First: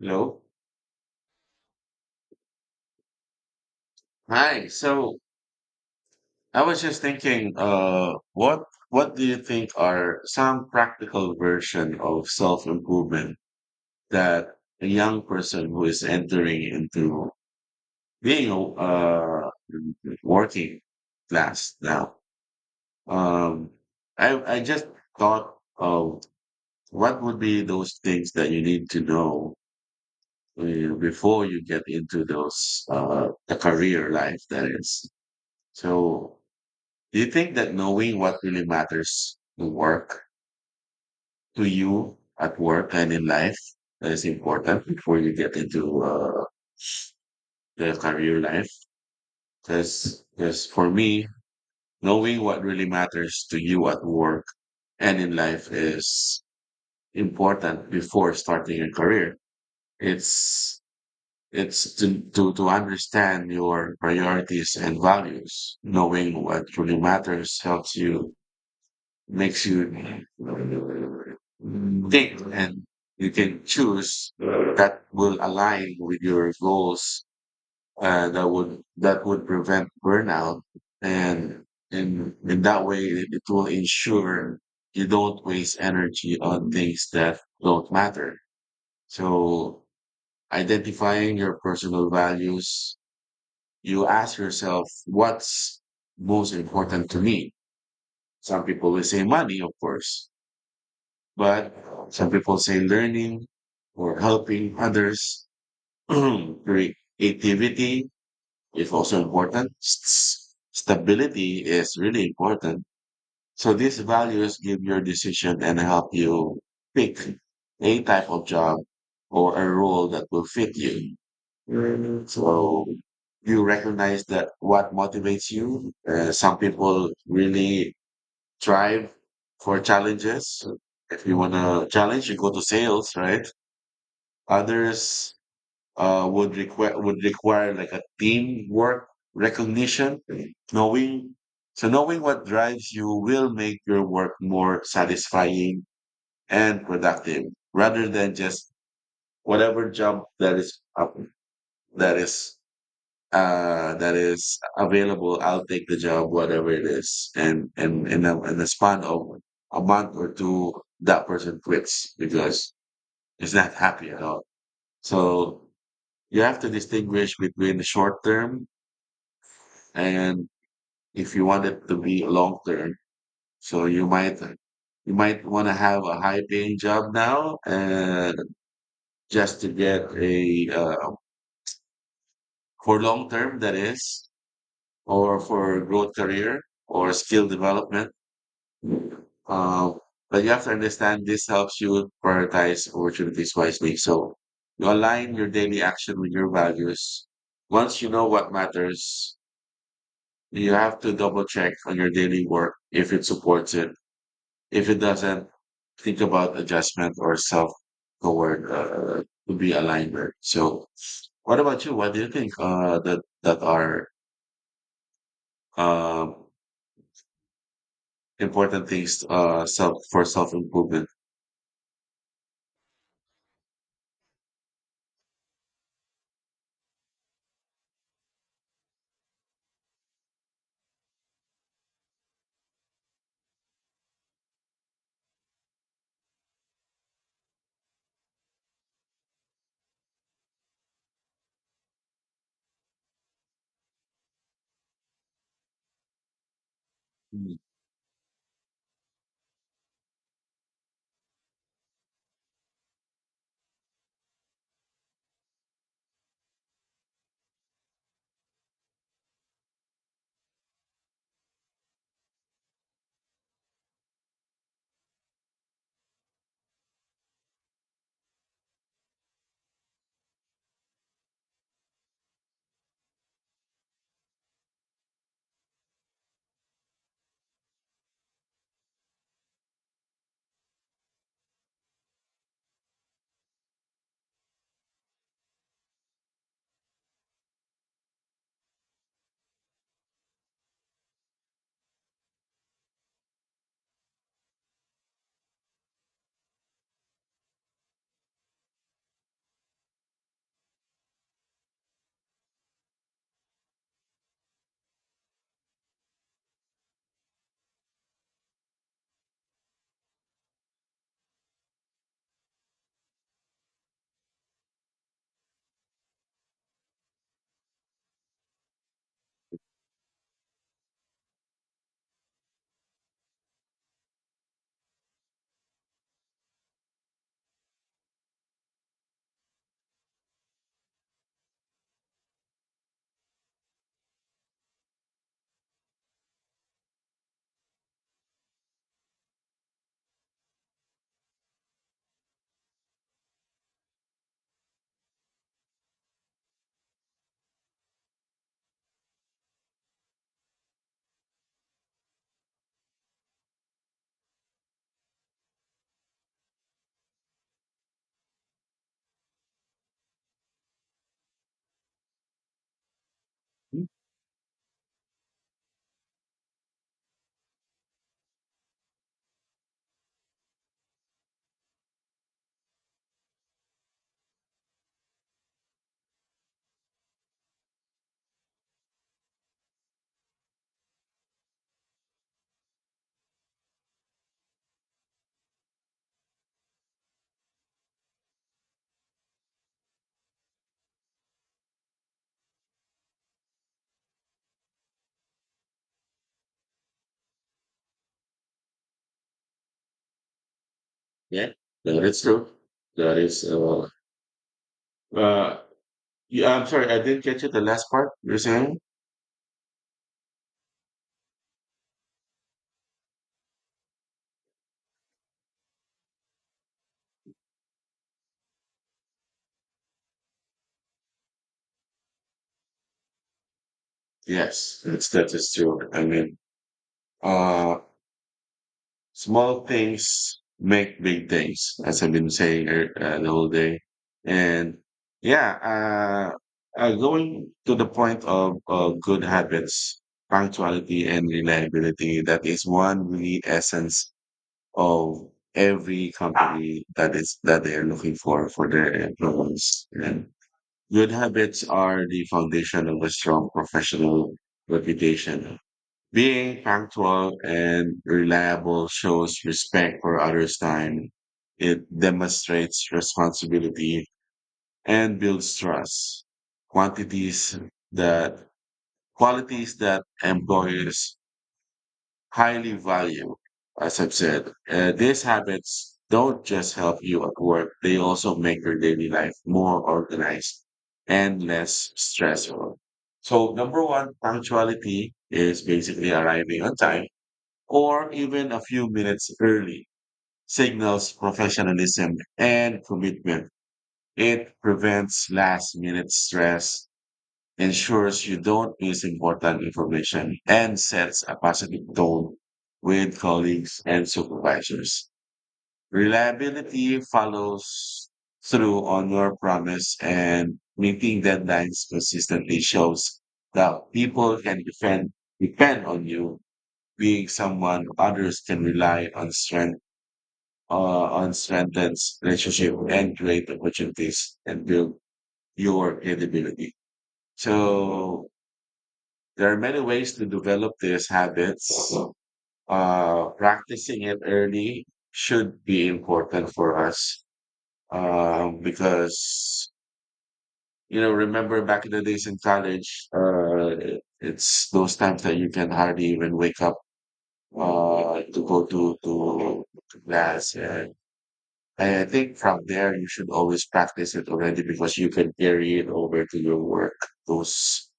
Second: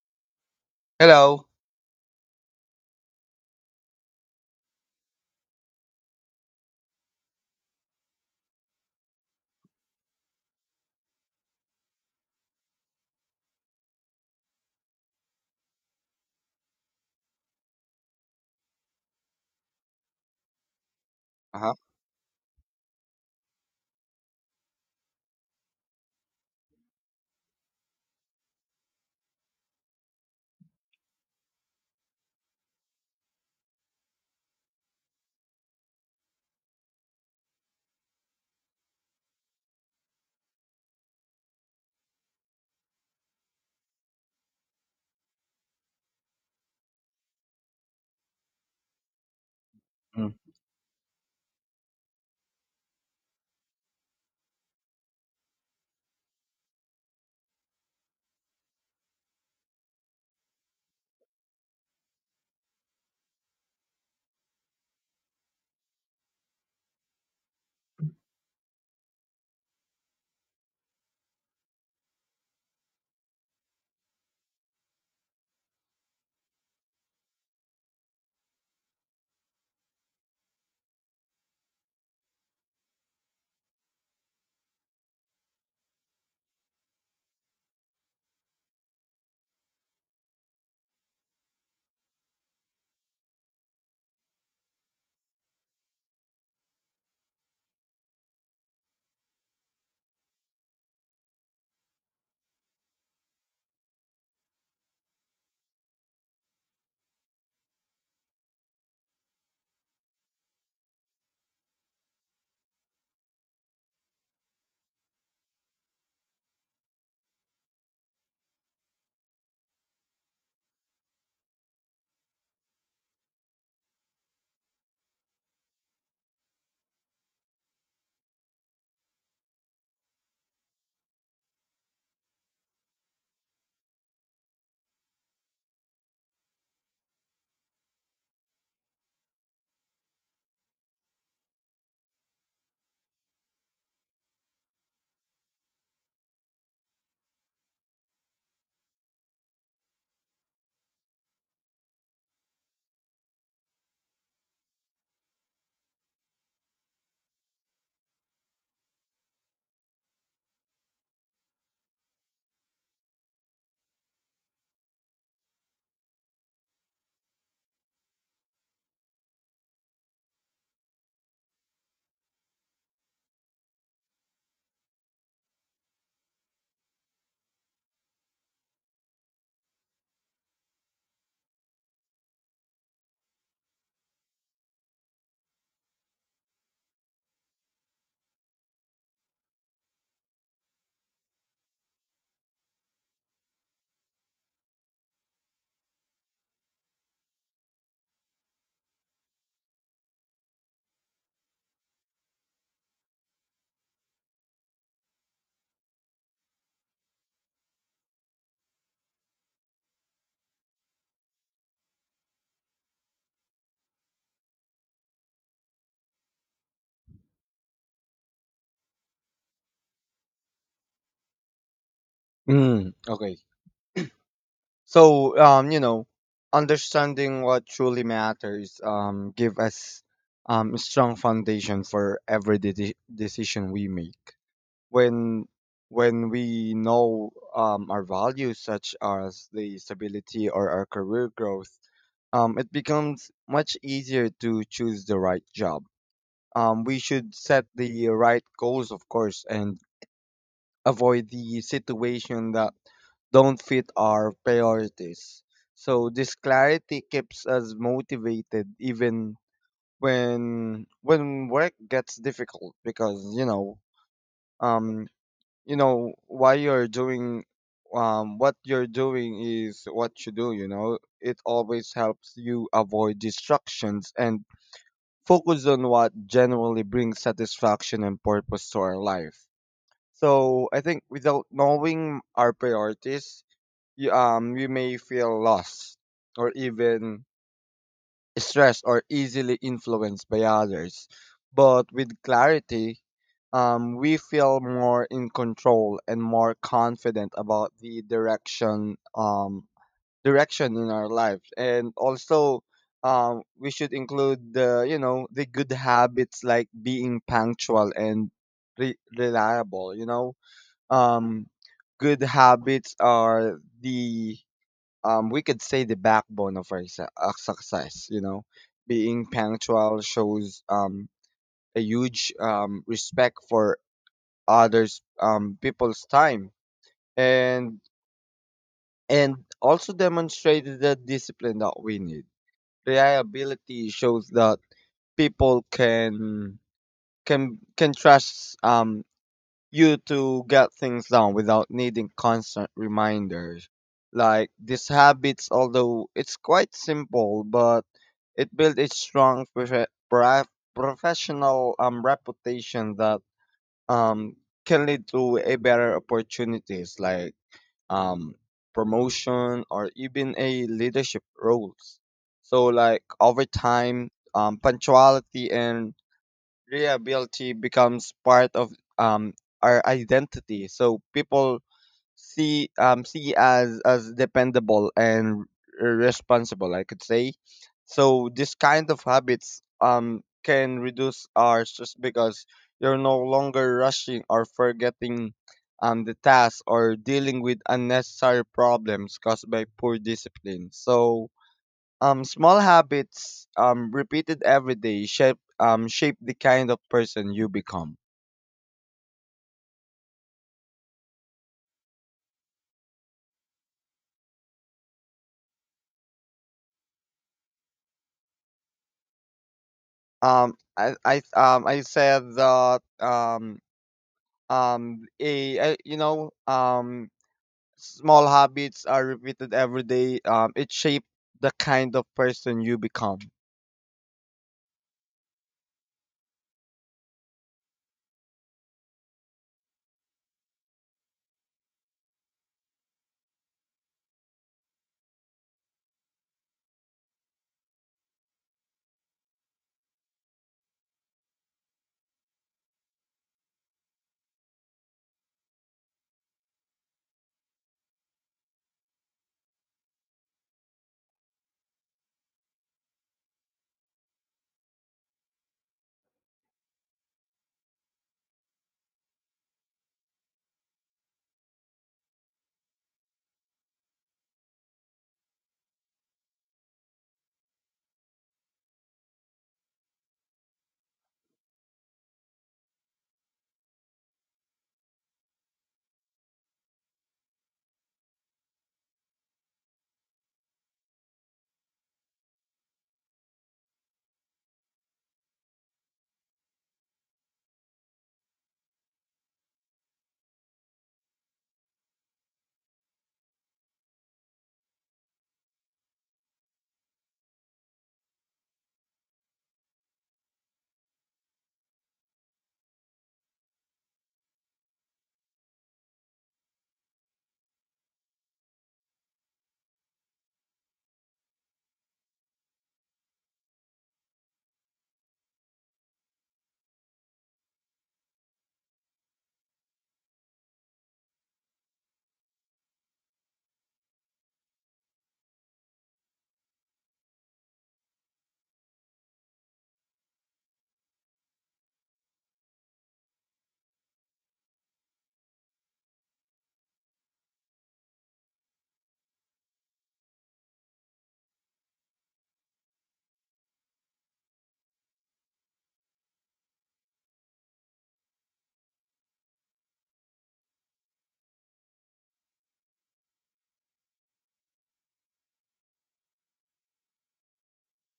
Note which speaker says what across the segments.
Speaker 1: Hello.
Speaker 2: Hello.
Speaker 1: Hi. So I was just thinking, what do you think are some practical version of self-improvement that a young person who is entering into being a working
Speaker 2: Uh-huh.
Speaker 1: class now? Um, I just thought of what would be those things that you need to know before you get into those the career life that is. So do you think that knowing what really matters to work, to you at work and in life, is important before you get into the career life?
Speaker 2: Mm.
Speaker 1: Because for me, knowing what really matters to you at work and in life is important before starting a career. It's it's to understand your priorities and values. Knowing what really matters helps you makes you think, and you can choose that will align with your goals, that would prevent burnout, and in that way it will ensure you don't waste energy on things that don't matter. So identifying your personal values, you ask yourself, what's most important to me? Some people will say money, of course. But some people say learning or helping others. Creativity is also important. Stability is really important. So these values give your decision and help you pick a type of job or a role that will fit you. Mm, so you recognize that what motivates you. Some people really strive for challenges. If you want to challenge, you go to sales, right? Others would require like a teamwork, recognition, knowing. So knowing what drives you will make your work more satisfying and productive, rather than just whatever job that is up, that is that is available, I'll take the job, whatever it is. And in a, in the span of a month or two, that person quits because he's not happy at all. So you have to distinguish between the short term and if you want it to be long term. So you might want to have a high paying job now, just to get a for long term that is, or for growth career or skill development. Uh, but you have to understand this helps you prioritize opportunities wisely. So you align your daily action with your values. Once you know what matters, you have to double check on your daily work if it supports it. If it doesn't, think about adjustment or self toward to be alignment. So what about you? What do you think that are um important things, self for self improvement?
Speaker 2: Mm. Okay. So, understanding what truly matters give us a strong foundation for every decision we make. When when we know our values such as the stability or our career growth, it becomes much easier to choose the right job. We should set the right goals, of course, and avoid the situation that don't fit our priorities. So this clarity keeps us motivated even when work gets difficult, because um you know why you're doing what you're doing. Is what you do you know It always helps you avoid distractions and focus on what generally brings satisfaction and purpose to our life. So I think without knowing our priorities, we may feel lost or even stressed or easily influenced by others. But with clarity, we feel more in control and more confident about the direction direction in our lives. And also, we should include the the good habits like being punctual and reliable. Um, Good habits are the we could say the backbone of our success. Being punctual shows a huge respect for others' people's time, and and also demonstrated the discipline that we need. Reliability shows that people can trust you to get things done without needing constant reminders. Like, these habits, although it's quite simple, but it built a strong professional reputation that um, can lead to a better opportunities like um, promotion or even a leadership roles. So, like, over time, punctuality and reliability becomes part of um, our identity. So people see see as dependable and responsible, I could say. So this kind of habits can reduce our stress because you're no longer rushing or forgetting the task or dealing with unnecessary problems caused by poor discipline. So small habits repeated every day shape shape the kind of person you become.
Speaker 1: Yeah, that is true. That is, well, uh, yeah, I'm sorry, I didn't get you the last part you're saying.
Speaker 2: I said that a, I- you know small habits are repeated every day. It shape the kind of person you become.
Speaker 1: Yes, it's, that is true. I mean, uh, small things make big things, as I've been saying the whole day. And yeah, going to the point of good habits, punctuality, and reliability, that is one really essence of every company, that is that they are looking for their employees. And good habits are the foundation of a strong professional reputation. Being punctual and reliable shows respect for others' time. It demonstrates responsibility and builds trust. Quantities that qualities that employers highly valued, as I've said. These habits don't just help you at work, they also make your daily life more organized and less stressful. So, number one, punctuality is basically arriving on time or even a few minutes early, signals professionalism and commitment. It prevents last minute stress, ensures you don't miss important information, and sets a positive tone with colleagues and supervisors. Reliability, follows through on your promise and meeting deadlines consistently shows that people can depend on you. Being someone others can rely on strengthens relationship and create opportunities and build your credibility. So there are many ways to develop these habits. Practicing it early should be important for us, because, you know, remember back in the days in college, it's those times that you can hardly even wake up to go to class. Yeah. I think from there you should always practice it already, because you can carry it over to your work. Those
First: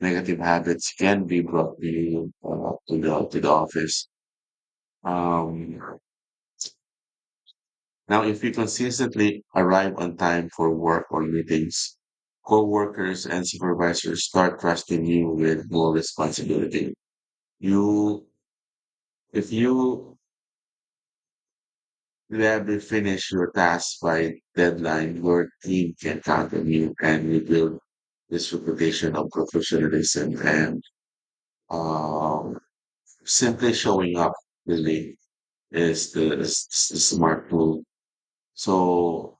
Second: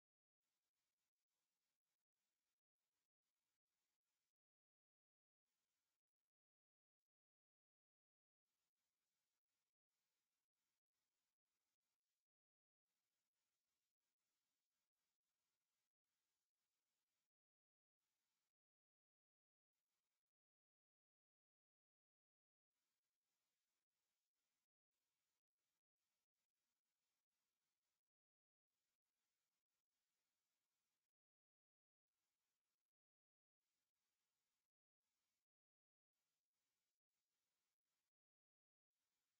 Speaker 1: negative habits can be brought to you to the office. Um, Now, if you consistently arrive on time for work or meetings, co-workers and supervisors start trusting you with more responsibility. You, if you You have to finish your task by deadline. Your team can count on you and you build this reputation of professionalism. And um, simply showing up really is is the smart move. So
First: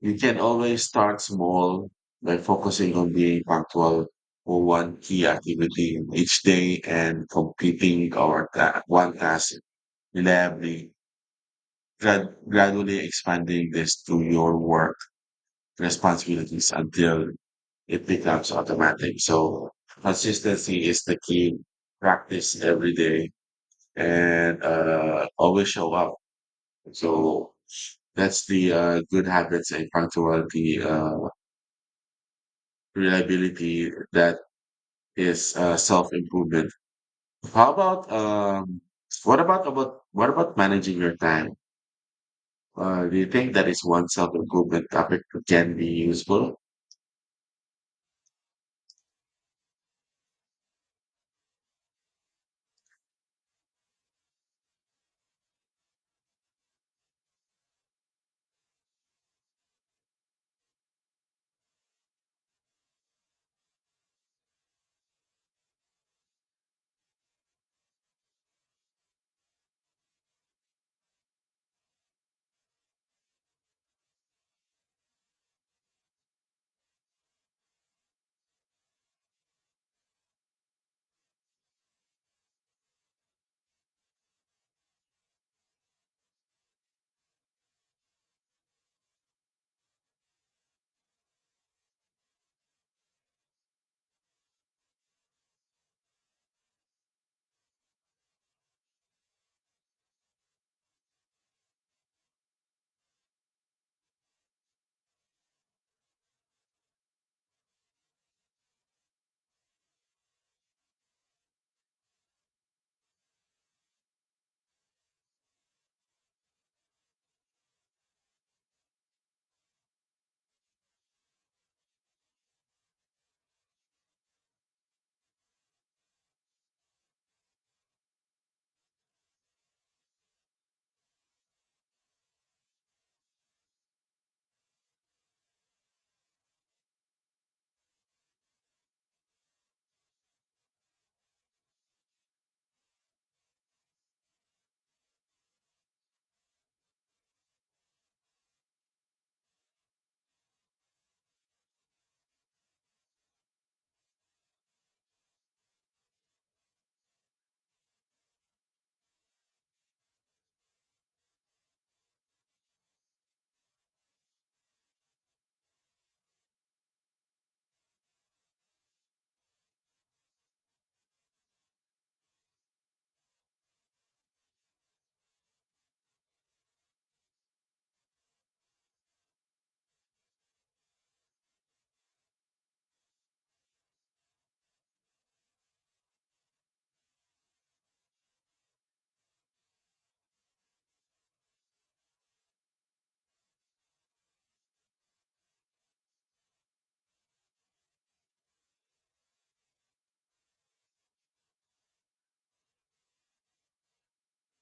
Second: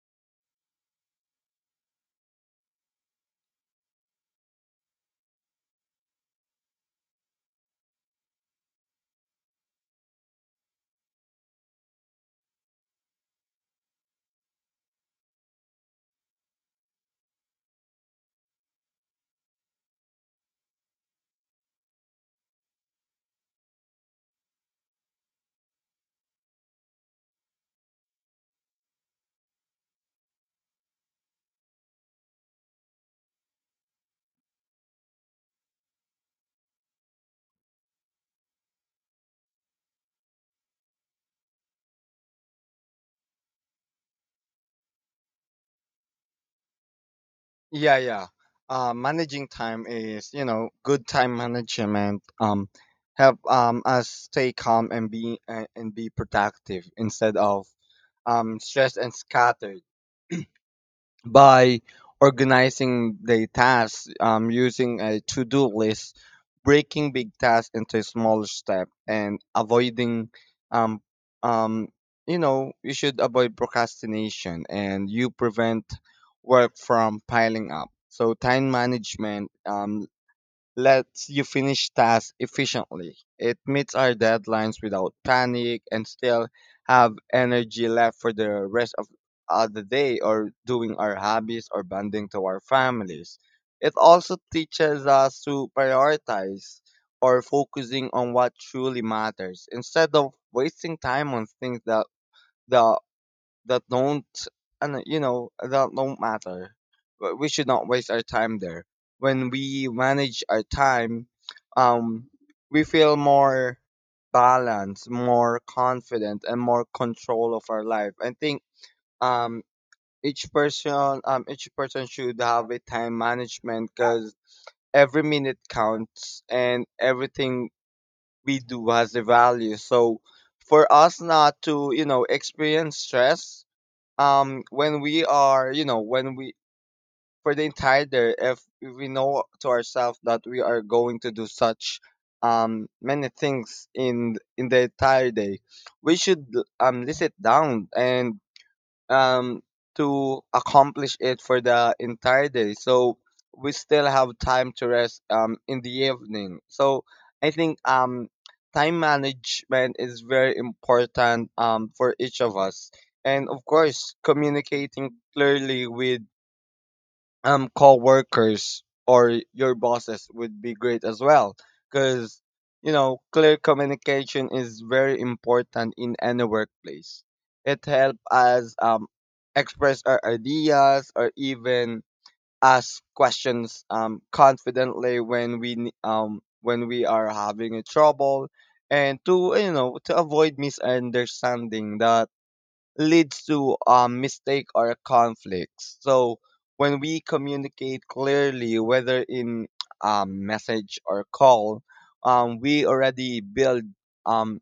Speaker 1: you can always start small by focusing on being punctual for one key activity in each day and completing one task reliably, gradually expanding this to your work responsibilities until it becomes automatic. So consistency is the key. Practice every day and always show up. So that's the good habits and punctuality, reliability that is self improvement. How about what about managing your time? Do you think that is one self improvement topic that can be useful?
Speaker 2: Yeah, yeah. Managing time is, you know, good time management help us stay calm and be productive instead of stressed and scattered. By organizing the tasks, using a to do list, breaking big tasks into smaller steps, and um, um, you should avoid procrastination and you prevent work from piling up. So, time management lets you finish tasks efficiently. It meets our deadlines without panic and still have energy left for the rest of the day or doing our hobbies or bonding to our families. It also teaches us to prioritize, or focusing on what truly matters instead of wasting time on things that that don't, and you know that don't matter. But we should not waste our time there. When we manage our time, um we feel more balanced, more confident, and more control of our life, I think. um each person, each person should have a time management, because every minute counts and everything we do has a value. So, for us not to, you know, experience stress, when we are, you know, when we for the entire day, if we know to ourselves that we are going to do such many things in the entire day, we should list it down and um, to accomplish it for the entire day. So we still have time to rest in the evening. So I think time management is very important for each of us. And of course, communicating clearly with co-workers or your bosses would be great as well. Because, you know, clear communication is very important in any workplace. It helps us express our ideas or even ask questions confidently when we when we are having a trouble, and to, you know, to avoid misunderstanding that leads to mistake or conflicts. So when we communicate clearly, whether in message or call, we already build um,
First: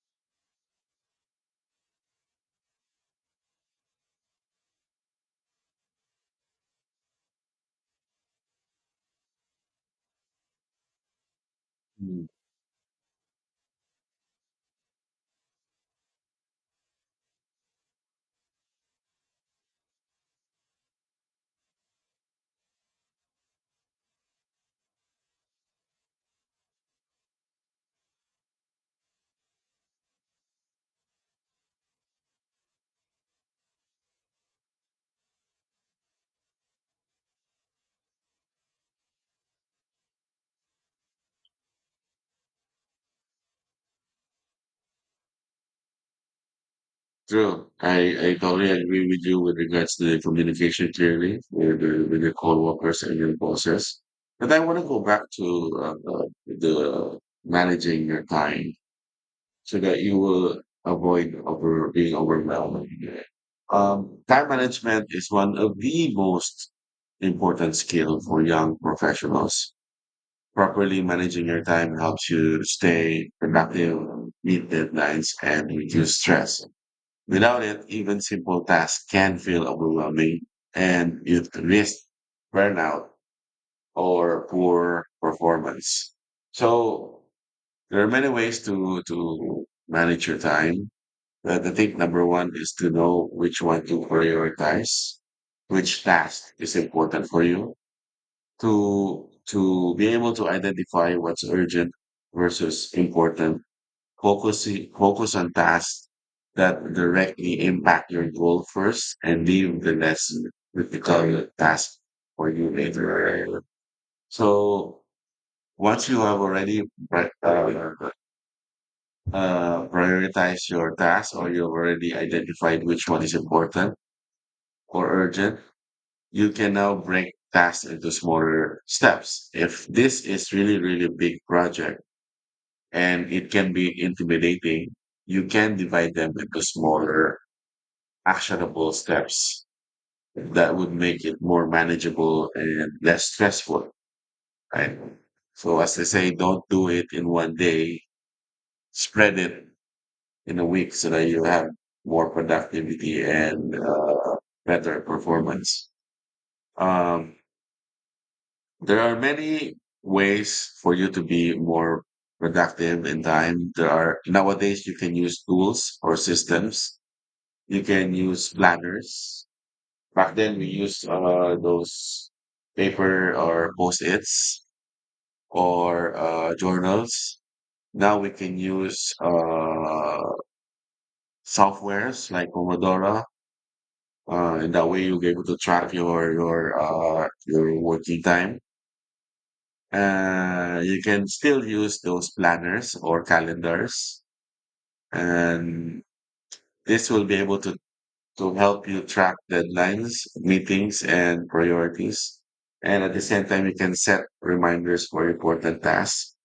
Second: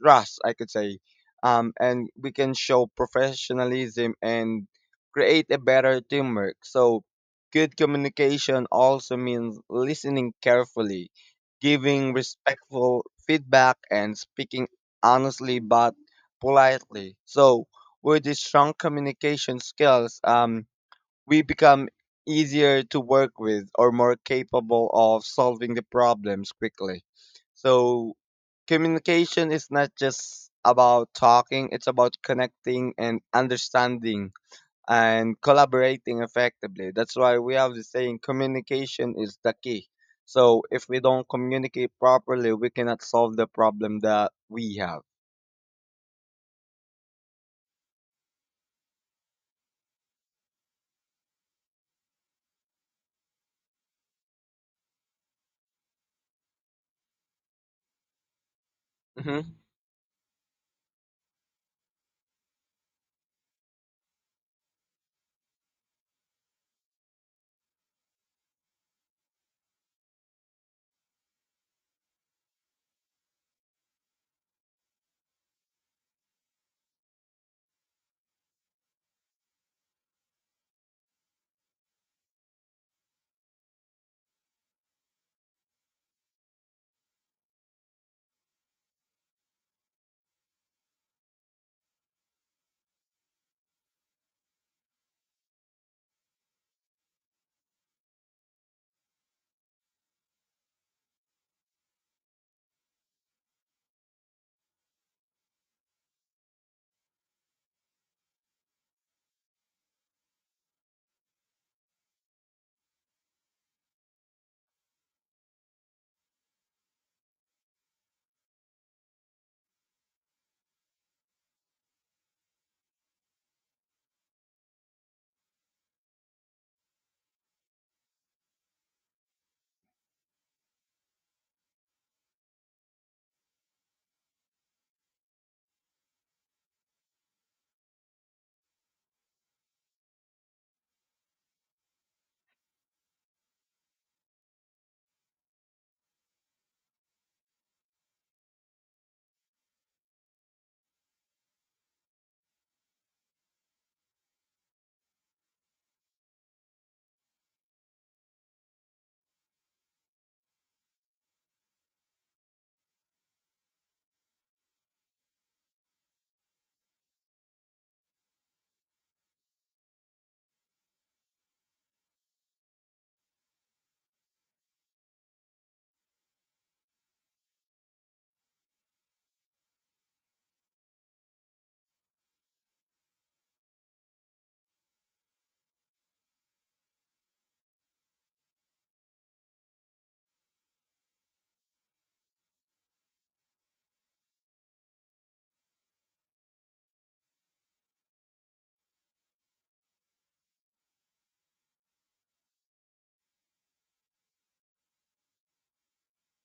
Speaker 2: trust, I could say, and we can show professionalism and create a better teamwork. So good communication also means listening carefully, giving respectful feedback, and speaking honestly but politely. So with these strong communication skills, we become easier to work with or more capable of solving the problems quickly. So communication is not just about talking, it's about connecting and understanding and collaborating effectively. That's why we have the saying, communication is the key. So if we don't communicate properly, we cannot solve the problem that we have.
Speaker 1: True. I totally agree with you with regards to the communication clearly with, with your co-workers and your bosses. But I want to go back to the managing your time
Speaker 2: Mm-hmm.
Speaker 1: so that you will avoid over being overwhelmed. Time management is one of the most important skill for young professionals. Properly managing your time helps you stay productive, meet deadlines, and reduce stress. Without it, even simple tasks can feel overwhelming, and you risk burnout or poor performance. So there are many ways to manage your time. But I think number one is to know which one to prioritize, which task is important for you to be able to identify what's urgent versus important. Focus Focus on tasks that directly impact your goal first and leave the less difficult task for you later. So once you have already pri- uh, prioritized your task, or you've already identified which one is important or urgent, you can now break tasks into smaller steps. If this is really, really big project and it can be intimidating, you can divide them into smaller actionable steps that would make it more manageable and less stressful, right? So as they say, don't do it in one day, spread it in a week so that you have more productivity and better performance. Um, there are many ways for you to be more productive in time. There are nowadays you can use tools or systems. You can use planners. Back then we used those paper or post-its or journals. Now we can use softwares like Pomodoro. And that way you'll be able to track your working time. You can still use those planners or calendars, and this will be able to help you track deadlines, meetings, and priorities. And at the same time, you can set reminders for important tasks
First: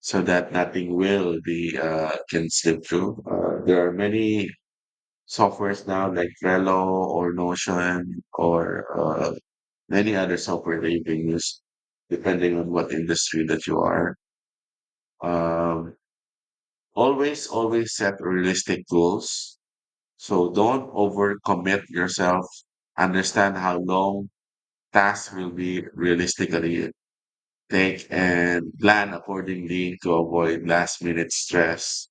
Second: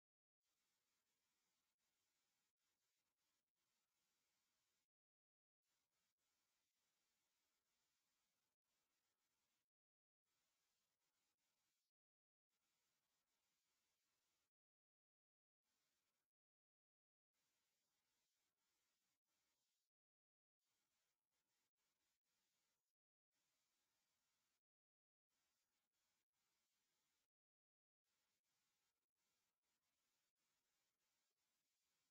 Speaker 1: so that nothing will be can slip through. There are many softwares now like Trello or Notion or any other software that you can use, depending on what industry that you are. Um, Always, always set realistic goals. So don't overcommit yourself. Understand how long tasks will be realistically take and plan accordingly to avoid last minute stress.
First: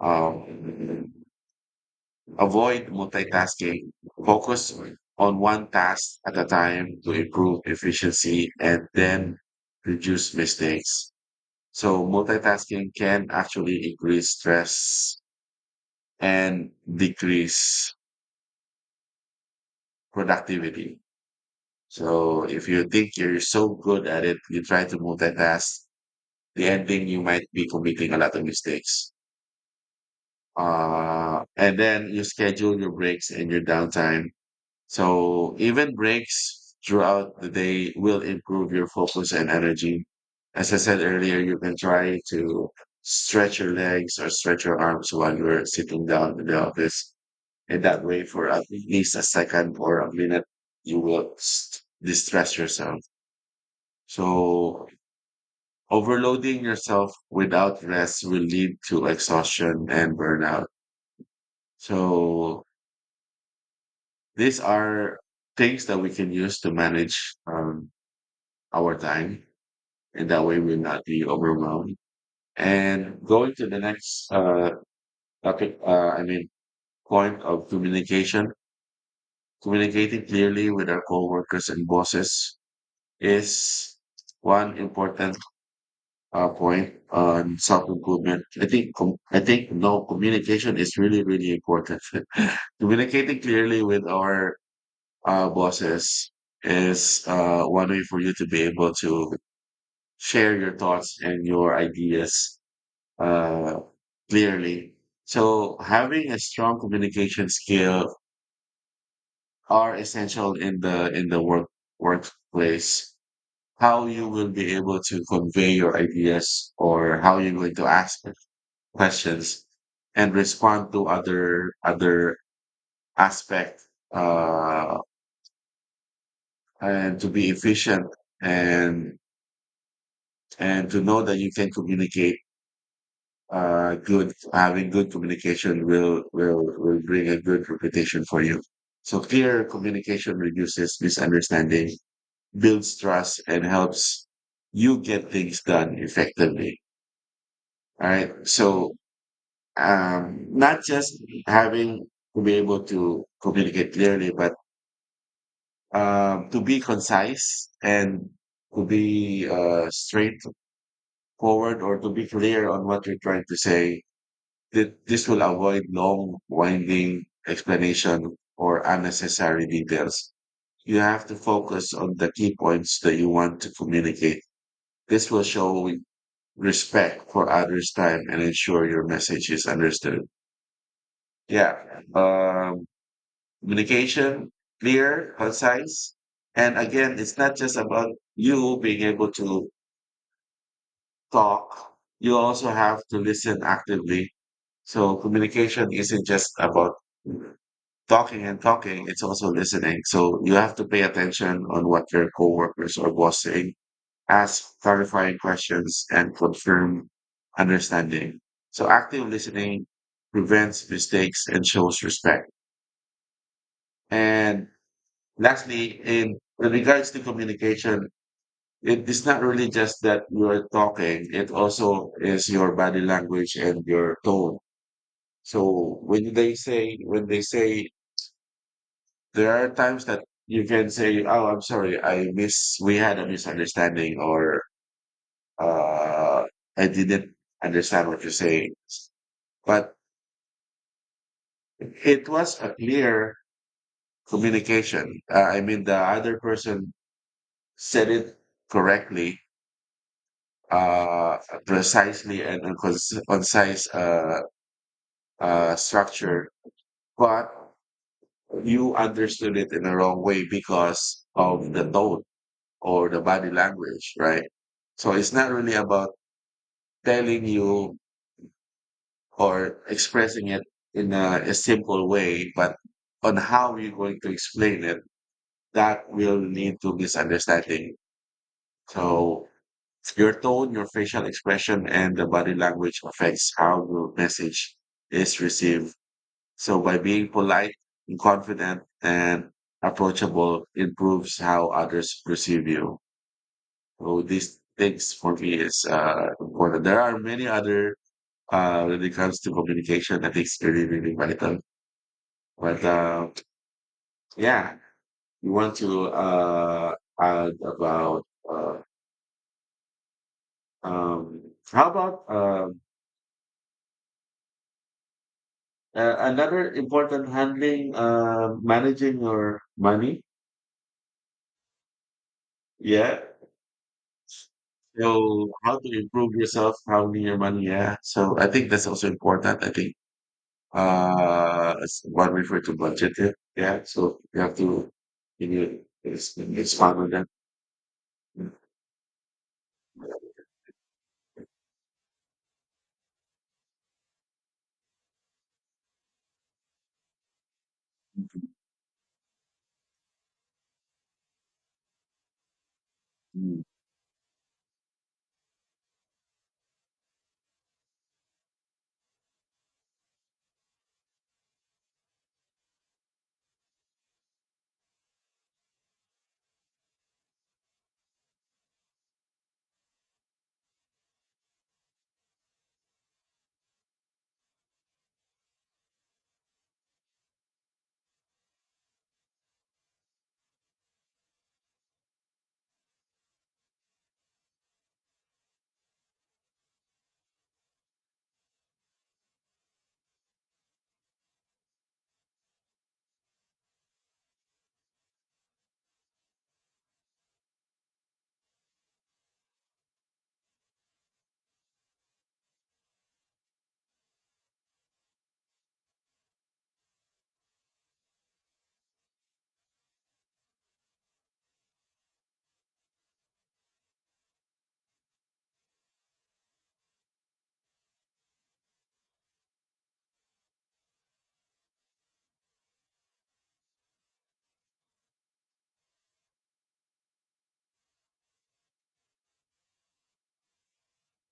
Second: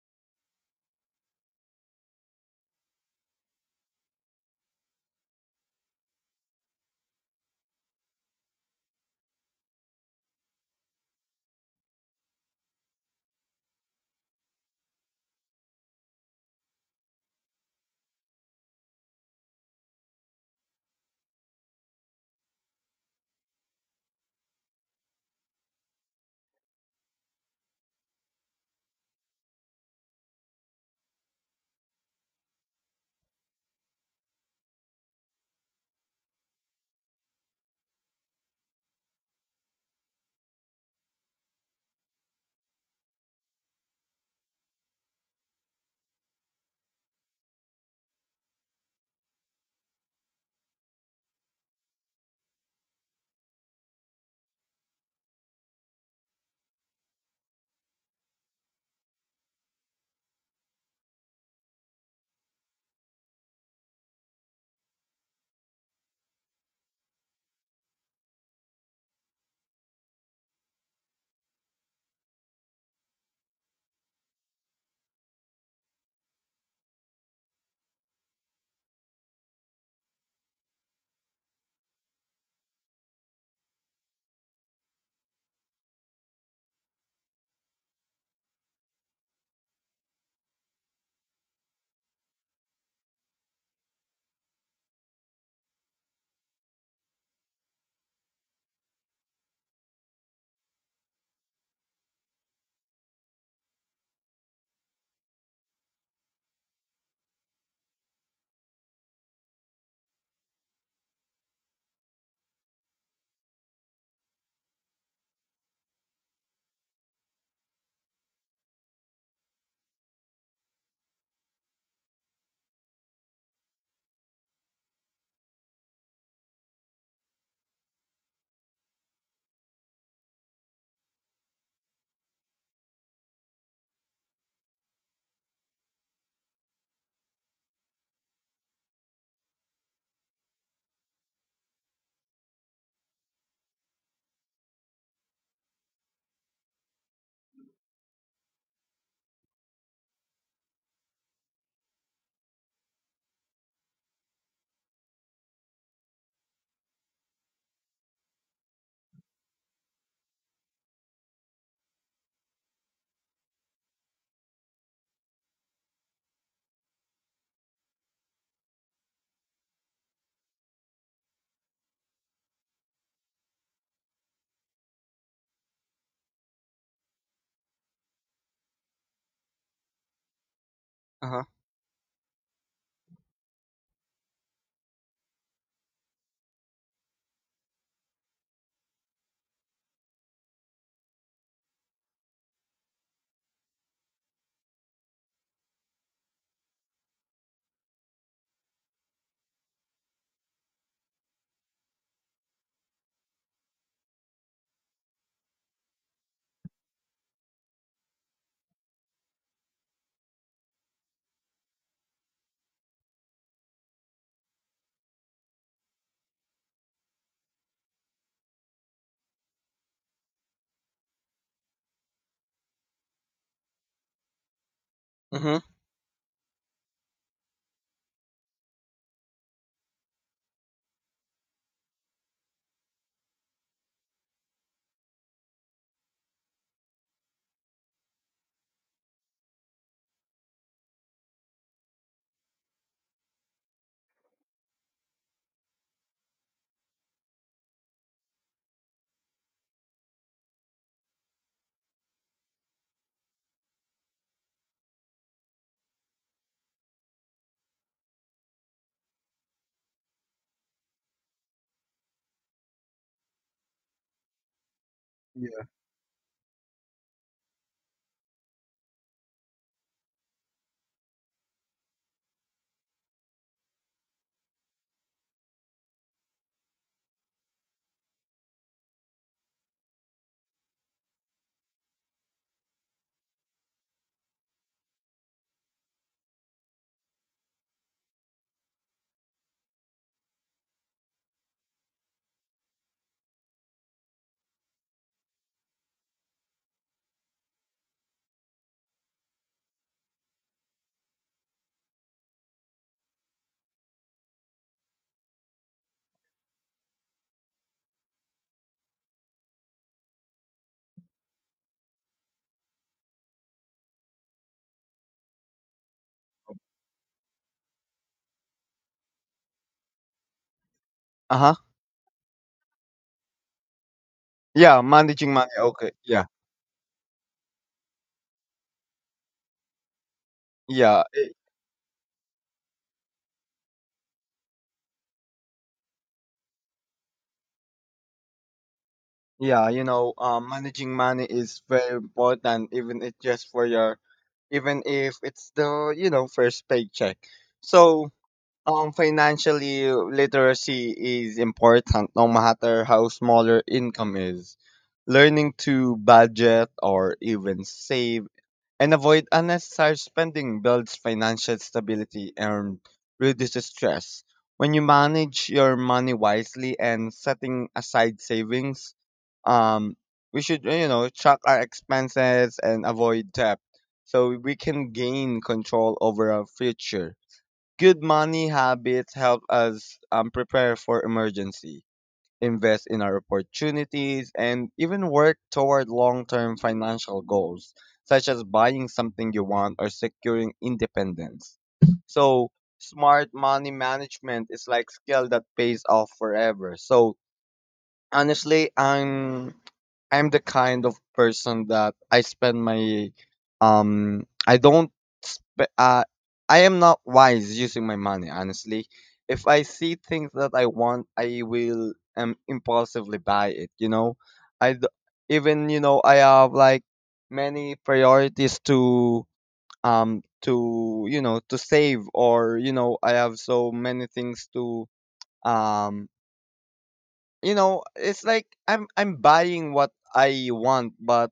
Speaker 1: Um, Avoid multitasking. Focus on one task at a time to improve efficiency and then reduce mistakes. So multitasking can actually increase stress and decrease productivity. So if you think you're so good at it, you try to multitask, the ending you might be committing a lot of mistakes. And then you schedule your breaks and your downtime. So even breaks throughout the day will improve your focus and energy. As I said earlier, you can try to stretch your legs or stretch your arms while you're sitting down in the office. And that way, for at least a second or a minute, you will distress yourself. So overloading yourself without rest will lead to exhaustion and burnout. So these are things that we can use to manage our time, and that way we'll not be overwhelmed. And going to the next topic, I mean, point of communication, communicating clearly with our coworkers and bosses is one important point on self-improvement. I think I think no communication is really really important. Communicating clearly with our bosses is one way for you to be able to share your thoughts and your ideas uh, clearly. So having a strong communication skill are essential in the workplace. How you will be able to convey your ideas, or how you're going to ask questions and respond to other aspect, uh, and to be efficient, and and to know that you can communicate, good, having good communication will bring a good reputation for you. So clear communication reduces misunderstanding, builds trust, and helps you get things done effectively. All right, so not just having to be able to communicate clearly, but to be concise, and to be straightforward, or to be clear on what you're trying to say. This will avoid long, winding explanation or unnecessary details. You have to focus on the key points that you want to communicate. This will show respect for others' time and ensure your message is understood.
Speaker 2: Uh-huh.
Speaker 1: Yeah. Um, Communication, clear, concise. And again, it's not just about you being able to talk, you also have to listen actively. So communication isn't just about talking and talking, it's also listening. So you have to pay attention on what your coworkers or boss saying, ask clarifying questions, and confirm understanding. So active listening prevents mistakes and shows respect. And lastly, in regards to communication, it is not really just that you're talking, it also is your body language and your tone.
Speaker 2: Mm-hmm.
Speaker 1: So when they say, there are times that you can say, oh, I'm sorry, I miss, we had a misunderstanding, or uh, I didn't understand what you're saying. But it was a clear communication. I mean, the other person said it correctly, uh, precisely, and on concise structure, but you understood it in the wrong way because of the tone or the body language, right? So it's not
Speaker 2: Yeah.
Speaker 1: really about telling you or expressing it in a simple way, but on how you're going to explain it, that will lead to misunderstanding. So your tone, your facial expression, and the body language affects how your message is received. So by being polite and confident and approachable improves how others perceive you. So these things for me is important. There are many other, when it comes to communication, I think it's really, really vital. But yeah, we want to add about uh, um, how about another important handling, managing your money.
Speaker 2: Uh-huh.
Speaker 1: Yeah.
Speaker 2: Yeah, managing money.
Speaker 1: So how to
Speaker 2: Okay. Yeah.
Speaker 1: improve yourself, handling your money. Yeah. So I think that's also important. I think
Speaker 2: Yeah.
Speaker 1: it's what we refer to budget. Yeah. Yeah. So you have to you need, it's fun with that.
Speaker 2: Yeah, you know, managing money is very important, even it just for your, even if it's the, you know, first paycheck. So, financially literacy is important no matter how small
Speaker 1: Mm.
Speaker 2: your income is. Learning to budget or even save and avoid unnecessary spending builds financial stability and reduces stress. When you manage your money wisely and setting aside savings, um, we should, you know, track our expenses and avoid debt, so we can gain control over our future. Good money habits help us prepare for emergency, invest in our opportunities, and even work toward long term financial goals, such as buying something you want or securing independence. So, smart money management is like skill that pays off forever. So, honestly, I'm the kind of person that I spend my I don't sp- I am not wise using my money, honestly. If I see things that I want, I will impulsively buy it, you know. I d- Even, you know, I have like many priorities to to save, or, you know, I have so many things to um you know, it's like I'm buying what I want but,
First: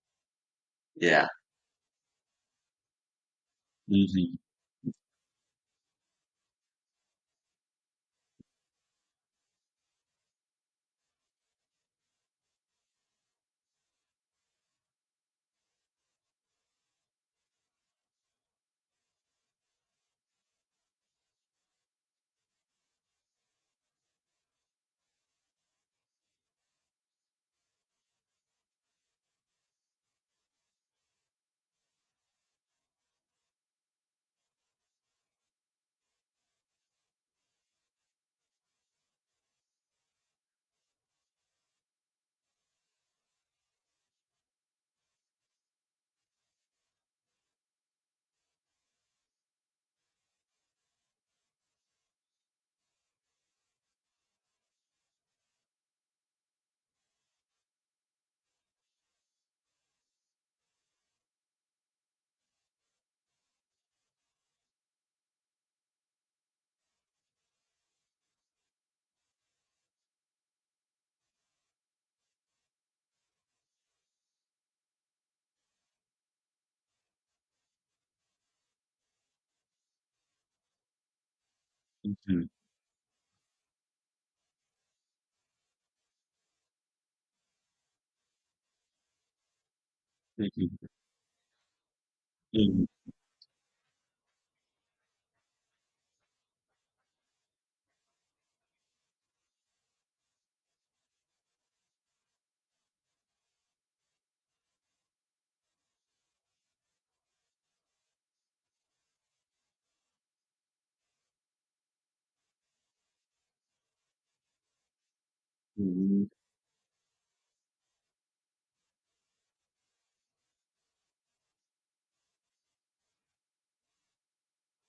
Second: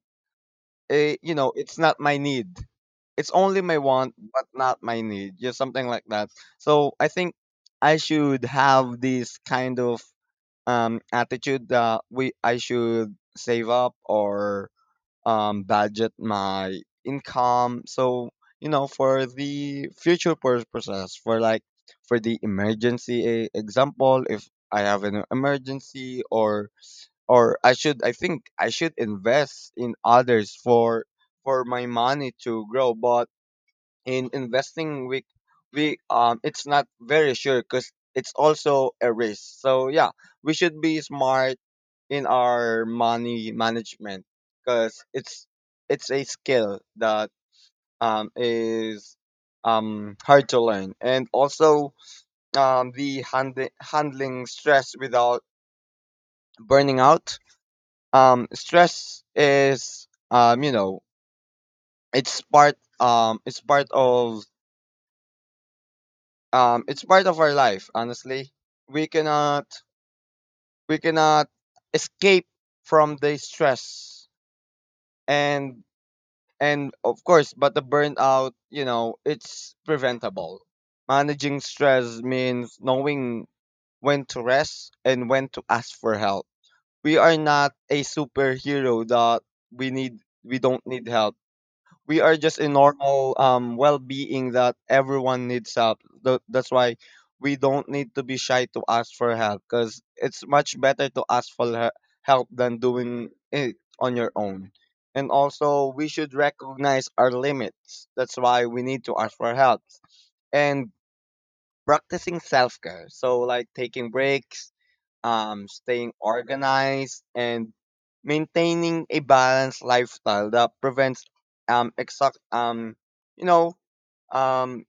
Speaker 1: Yeah.
Speaker 2: you know, it's not my need. It's only my want,
Speaker 1: Mhm.
Speaker 2: but not my need. Just something like that. So I think I should have this kind of attitude that we I should save up or budget my income. So, you know, for the future purposes, for like for the emergency, example, if I have an emergency, or I should I think I should invest in others for my money to grow. But in investing, we it's not very sure because it's also a risk. So yeah, we should be smart in our money management, because it's a skill that is hard to learn. And also, the handling stress without burning out. Stress is, you know, it's part um it's part of it's part of our life, honestly. we cannot we cannot escape from the stress. and and of course, but the burnout, you know, it's preventable. Managing stress
Speaker 1: Mhm.
Speaker 2: means knowing when to rest and when to ask for help. We are not a superhero that we don't
Speaker 1: Mhm.
Speaker 2: need help. We are just a
Speaker 1: Mhm.
Speaker 2: normal well-being that everyone needs help. That's why we don't need to be shy to ask for help, because it's much better to ask for help than doing it on your own. And also, we should recognize our limits. That's why we need to ask for help. And practicing self-care, so like taking breaks, staying
Speaker 1: Mhm.
Speaker 2: organized, and maintaining a balanced lifestyle that prevents exact you know um,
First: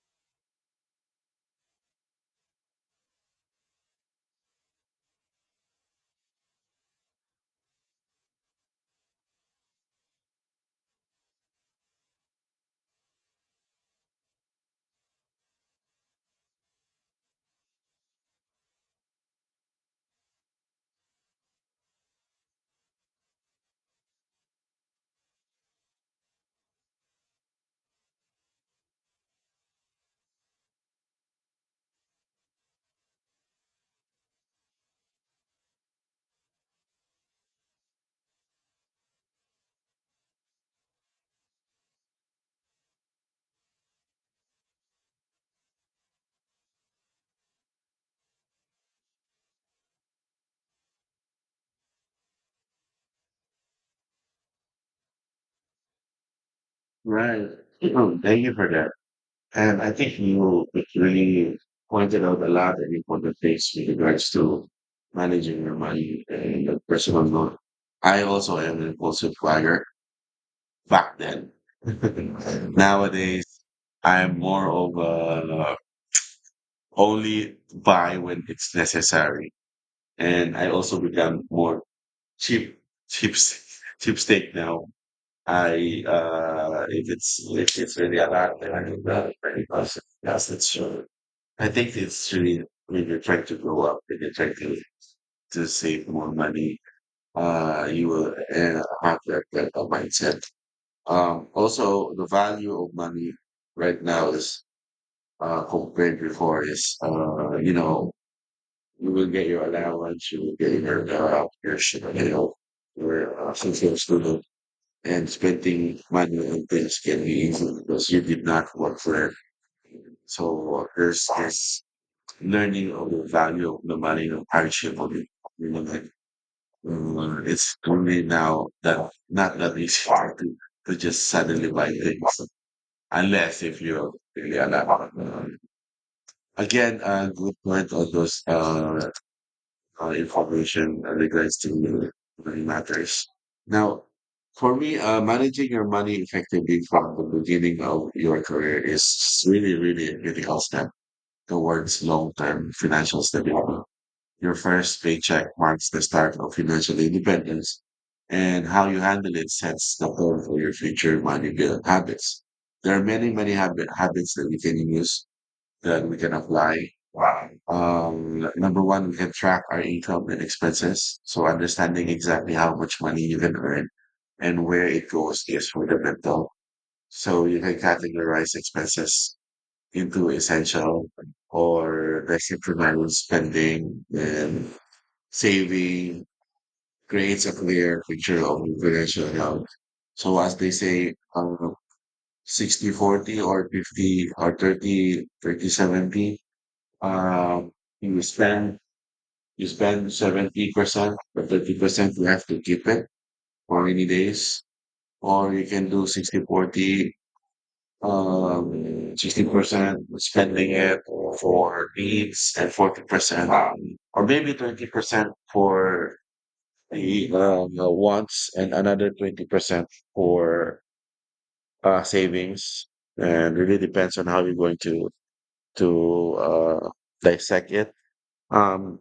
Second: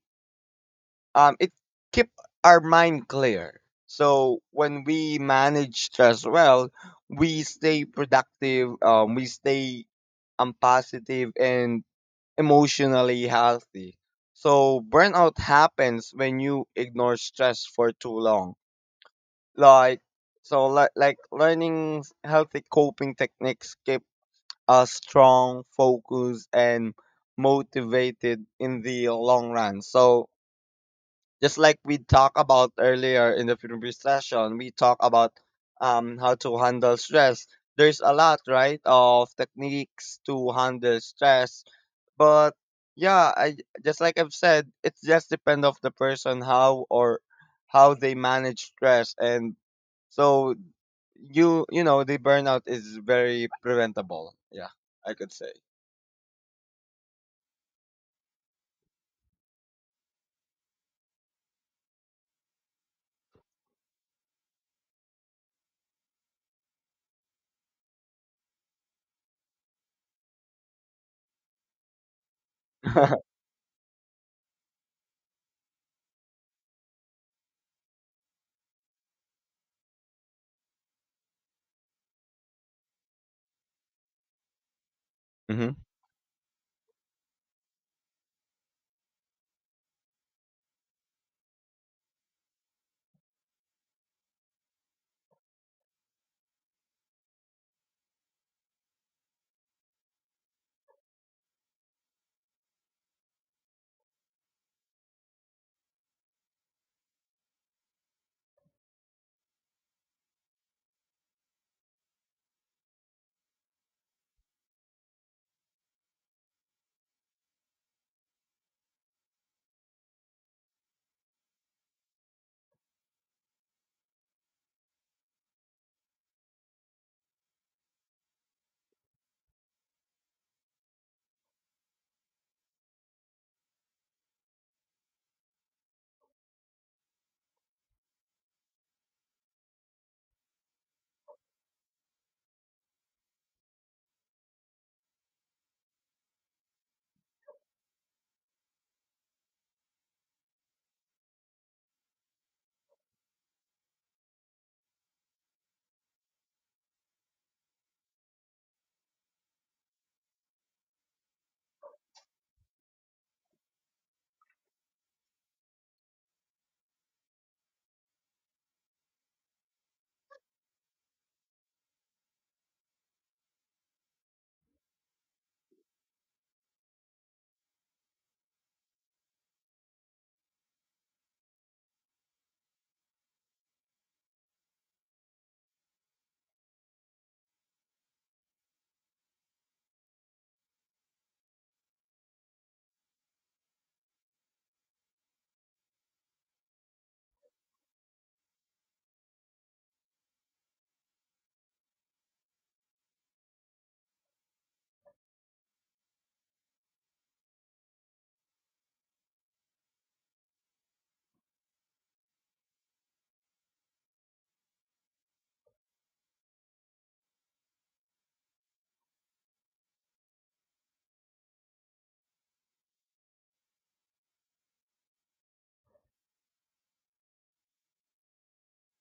Speaker 2: it keep our mind clear. So when we manage stress well, we stay productive, we stay positive and emotionally healthy. So burnout happens when you ignore stress for too long. like like, learning healthy coping techniques keep us strong, focused, and motivated in the long run. So, just like we talked about earlier in the previous session, we talk about how to handle stress. There's a lot, right, of techniques to handle stress. But yeah, I, just like I've said, it just depends of the person how, or how they manage stress. And so, you know, the burnout is very preventable. Yeah, I could say.
Speaker 1: Right. Thank you for that. And I think you really pointed out a lot of important things with regards to managing your money and the personal note. I also am an impulsive buyer back then. Nowadays, I'm more of a, only buy when it's necessary. And I also become more cheap, cheap, cheapstake now.
Speaker 2: hmm
Speaker 1: If it's really a lot, then I do that. But it Yes, it's true. I think it's really when you're trying to grow up and you're trying to save more money, you will have that kind of mindset. Also, the value of money right now is, compared before, is, you know, you will get your allowance, you will get your, your you know your, social student, and spending money on things can be easy because you did not work for it. So there's this learning of the value of the money, of hardship of it. You know, like, it's only now that, not that it's hard to just suddenly buy things, unless if you're really allowed. Again, a good point on those information, regards to money matters. Now, for me, managing your money effectively from the beginning of your career is really, really, a critical step towards long-term financial stability. Your first paycheck marks the start of financial independence, and how you handle it sets the tone for your future money build habits. There are many, many habits that we can use, that we can apply. Wow. Number one, we can track our income and expenses. So understanding exactly how much money you can earn and where it goes is fundamental. So you can categorize expenses into essential or the exceptional spending, and saving creates a clear picture of your financial health. So as they say, 60/40 or 50 or thirty seventy. 30. Um, you spend you spend 70%, but 30% you have to keep it for rainy days, or you can do 60/40. um, 60% spending it for needs, and 40%, or maybe 20% for He wants, and another 20% for savings. And really depends on how you're going to dissect it. Um,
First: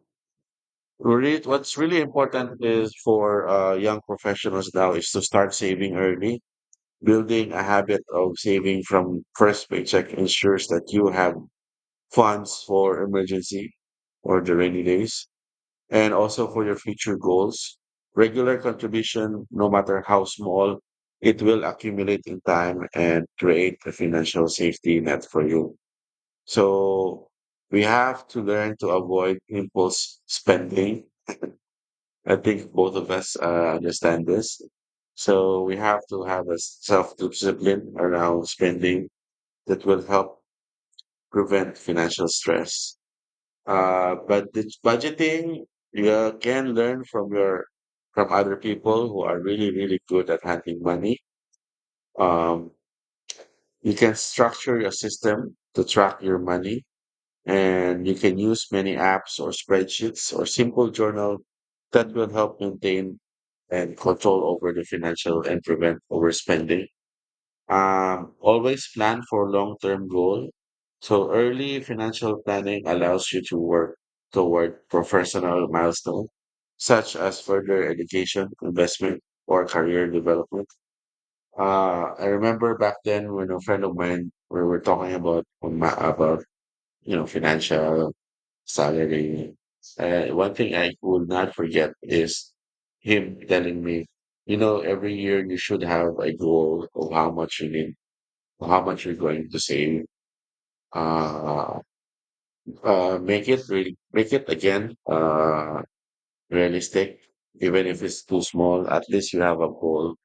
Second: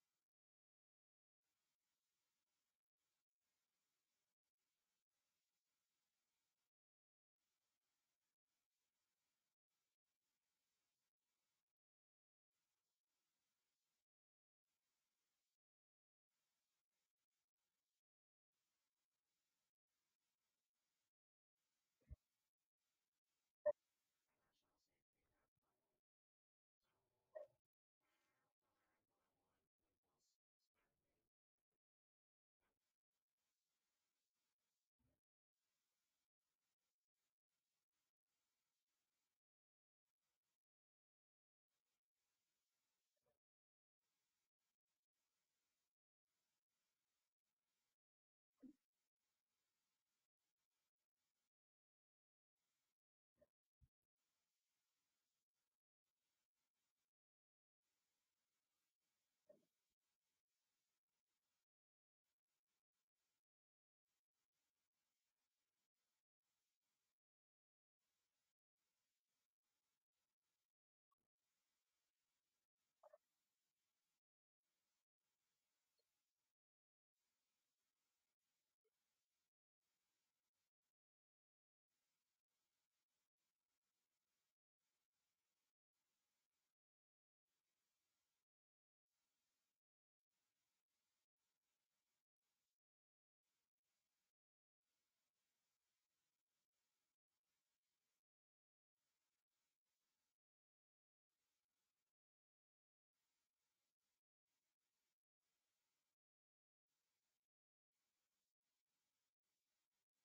Speaker 1: Really, what's really important is for young professionals now is to start saving early. Building a habit of saving from first paycheck ensures that you have funds for emergency or the rainy days, and also for your future goals. Regular contribution, no matter how small, it will accumulate in time and create a financial safety net for you. So we have to learn to avoid impulse spending. I think both of us understand this. So we have to have a self discipline around spending that will help prevent financial stress. But it's budgeting, you can learn from other people who are really, really good at handling money. Um, you can structure your system to track your money, and you can use many apps or spreadsheets or simple journal that will help maintain and control over the financial and prevent overspending. Always plan for long-term goal. So early financial planning allows you to work toward professional milestone, such as further education, investment, or career development. I remember back then when a friend of mine, we were talking about about financial salary. One thing I will not forget is him telling me, you know, every year you should have a goal of how much you're going to save. Uh, Make it really, make it again, realistic, even if it's too small. At least you have a goal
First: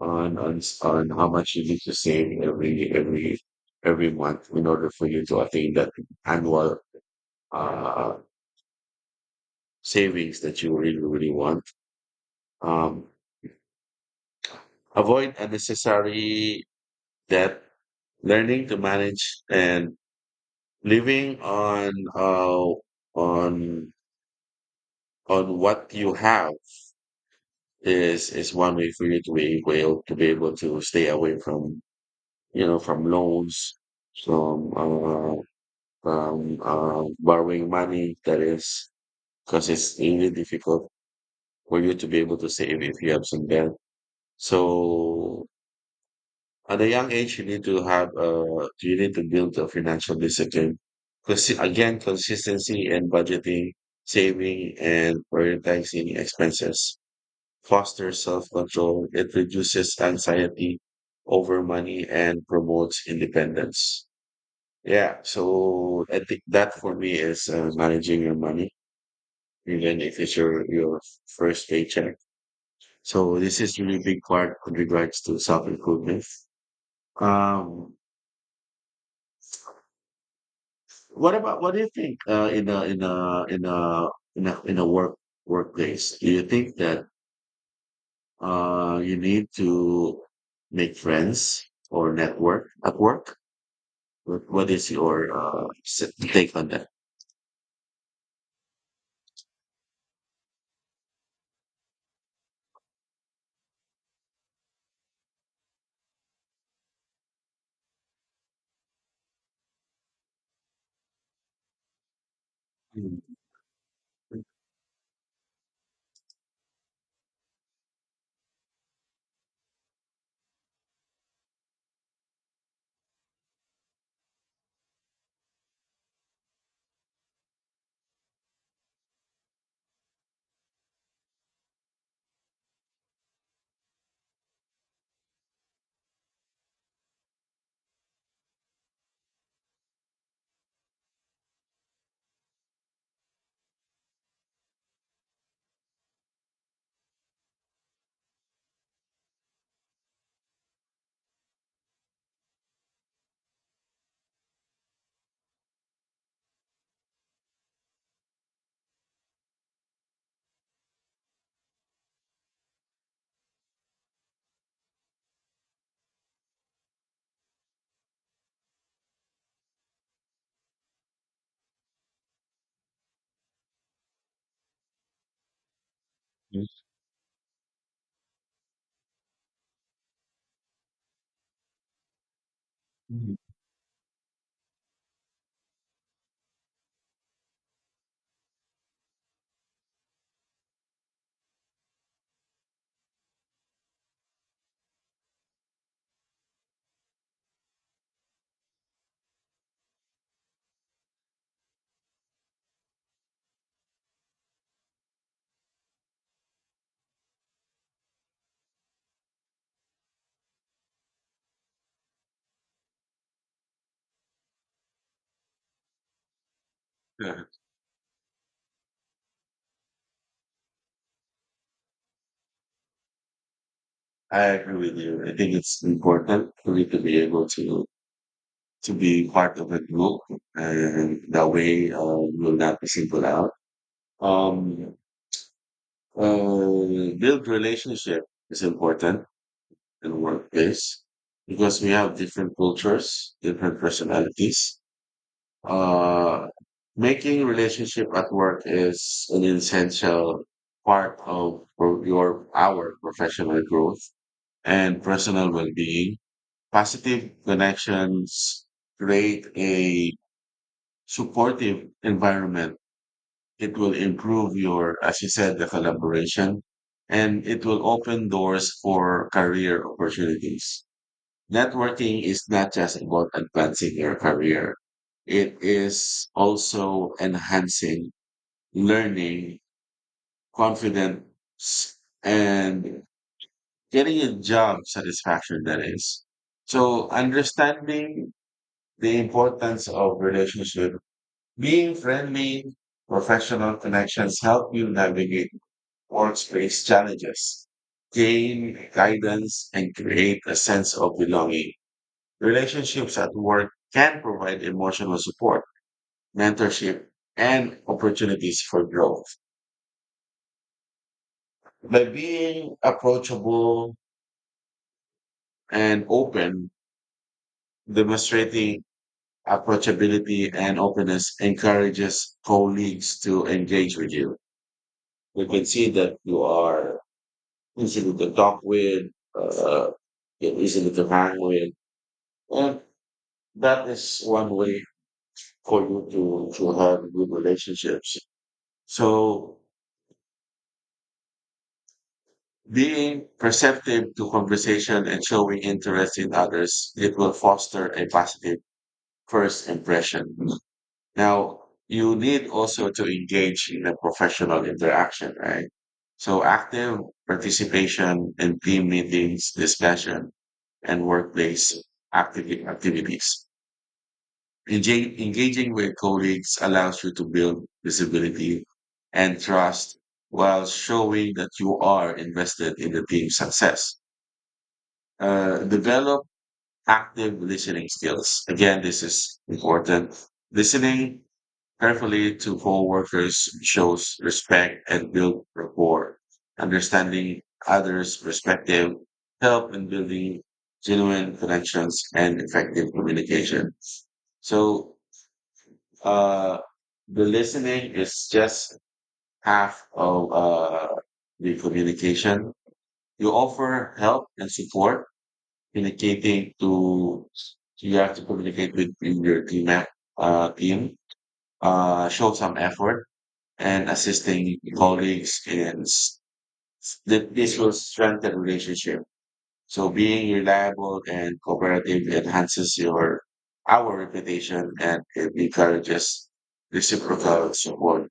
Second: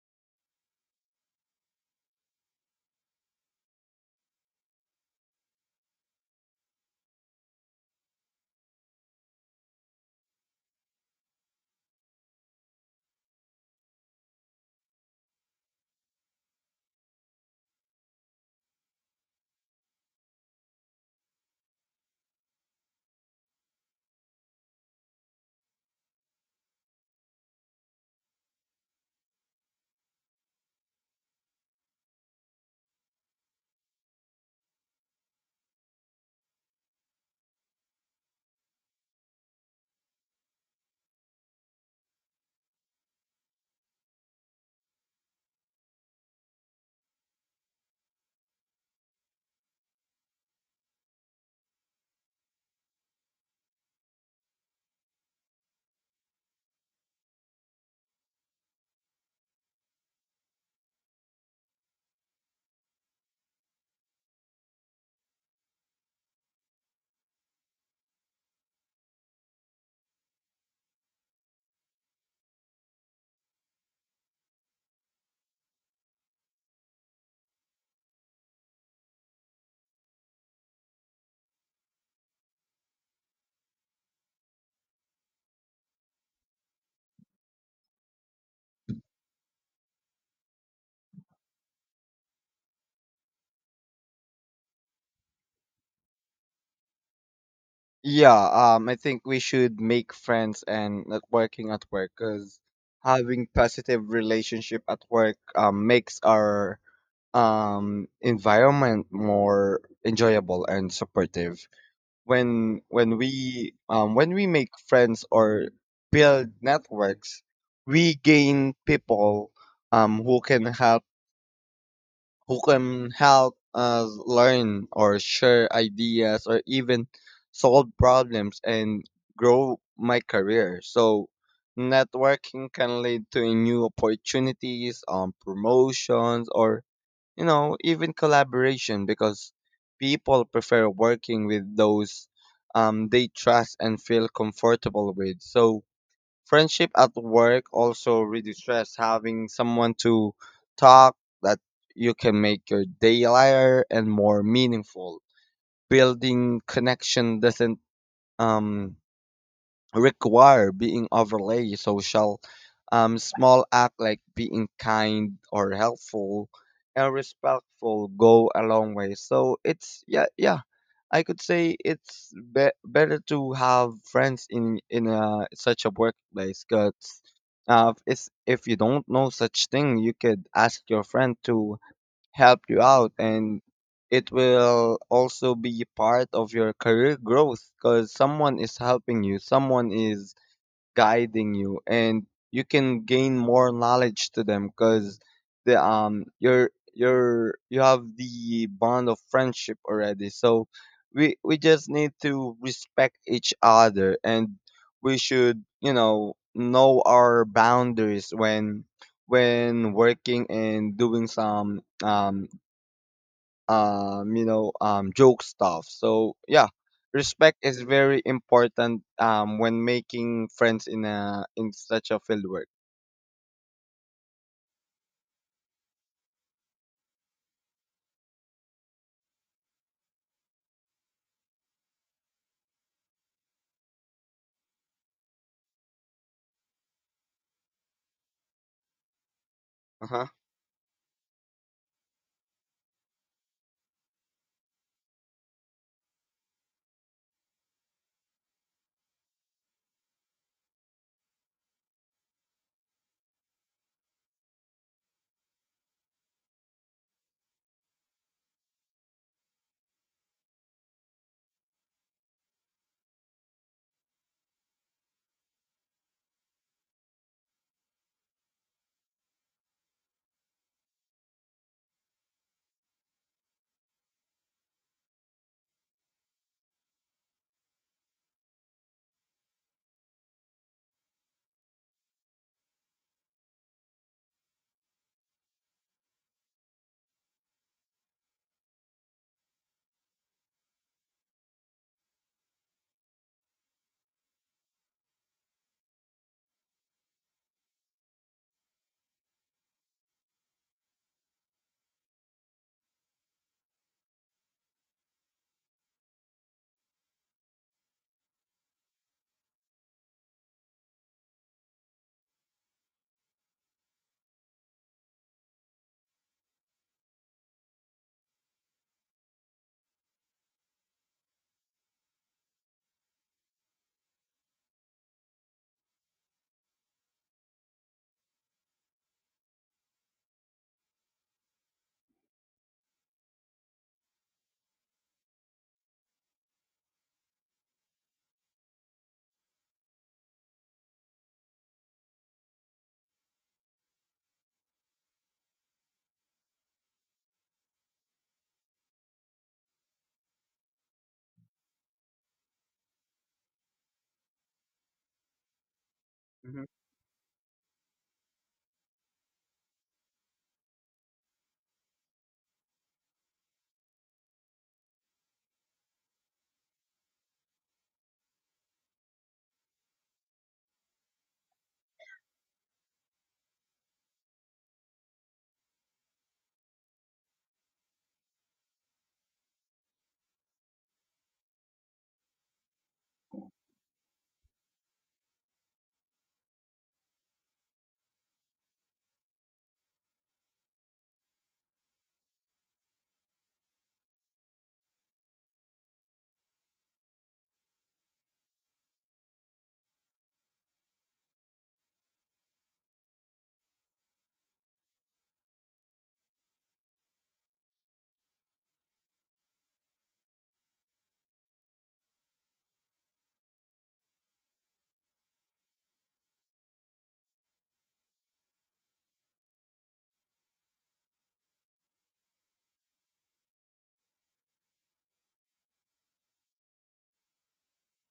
Speaker 1: on how much you need to save every month in order for you to attain that annual, uh, savings that you really really want. Um, Avoid unnecessary debt. Learning to manage and living on, on on what you have is one way for you to be able to stay away from, from loans, from uh, from borrowing money, that is, because it's really difficult for you to be able to save if you have some debt. So at a young age, you need to build a financial discipline, because, again, consistency and budgeting, saving, and prioritizing expenses fosters self-control, it reduces anxiety over money and promotes independence. Yeah, so I think that for me is, managing your money, even if it's your first paycheck. So this is really big part with regards to self-improvement. Um, what do you think, in a work workplace? Do you think that, you need to make friends or network at work? What is your, take on that?
Speaker 2: Yeah, I think we should make friends and networking at work because having positive relationship at work makes our environment more enjoyable and supportive.
Speaker 1: Mm,
Speaker 2: When we make friends or build networks, we gain people um, who can help who can help us learn or share ideas or even solve problems and grow my career. So networking can lead to new opportunities on promotions or, you know, even collaboration, because people prefer working with those they trust and feel comfortable with. So friendship at work also reduce stress. Having someone to talk that you can make your day lighter and more meaningful. Building connection doesn't um require being overly social. Small act like being kind or helpful and respectful go a long way. So it's, yeah, yeah, I could say it's better to have friends in such a workplace,
Speaker 1: mm,
Speaker 2: because it's, if you don't know such thing, you could ask your friend to help you out.
Speaker 1: mm.
Speaker 2: And it will also be part of your career growth because someone is helping you, someone is guiding you, and you can gain more knowledge to them, because the you're you have the bond of friendship already. So we just need to respect each other, and we should, you know our boundaries when working and doing some you know, joke stuff. So yeah,
Speaker 1: Yeah,
Speaker 2: respect is very important when making friends in a in such a field work.
Speaker 1: I agree with you. I think it's important for me to be able to be part of a group, and that way, you will not be singled out. Um, Build relationship is important
Speaker 2: Uh
Speaker 1: in the
Speaker 2: huh.
Speaker 1: workplace because we have different cultures, different personalities. Uh, Making relationship at work is an essential part of pro- your our professional growth and personal well-being. Positive connections create a supportive environment. It will improve your, as you said, the collaboration, and it will open doors for career opportunities. Networking is not just about advancing your career. It is also enhancing learning, confidence, and getting a job satisfaction that is. So understanding the importance of relationship, being friendly, professional connections help you navigate workspace challenges, gain guidance, and create a sense of belonging. Relationships at work can provide emotional support, mentorship, and opportunities for growth. By being approachable and open, demonstrating approachability and openness encourages colleagues to engage with you. You can see that you are easy to talk with, uh, you're easy to hang with, and that is one way for you to have good relationships. So being perceptive to conversation and showing interest in others, it will foster a positive first impression. Now, you need also to engage in a professional interaction, right? So
Speaker 2: hmm
Speaker 1: active participation in team meetings, discussion, and workplace activities. Engaging with colleagues allows you to build visibility and trust, while showing that you are invested in the team's success. Develop active listening skills. Again, this is important. Listening carefully to coworkers shows respect and build rapport. Understanding others' perspective help in building genuine connections and effective communication. So, uh, the listening is just half of the communication. You offer help and support communicating to you have to communicate with in your team show some effort and assisting colleagues that this will strengthen relationship. So being reliable and cooperative enhances your our reputation, and it encourages reciprocal support.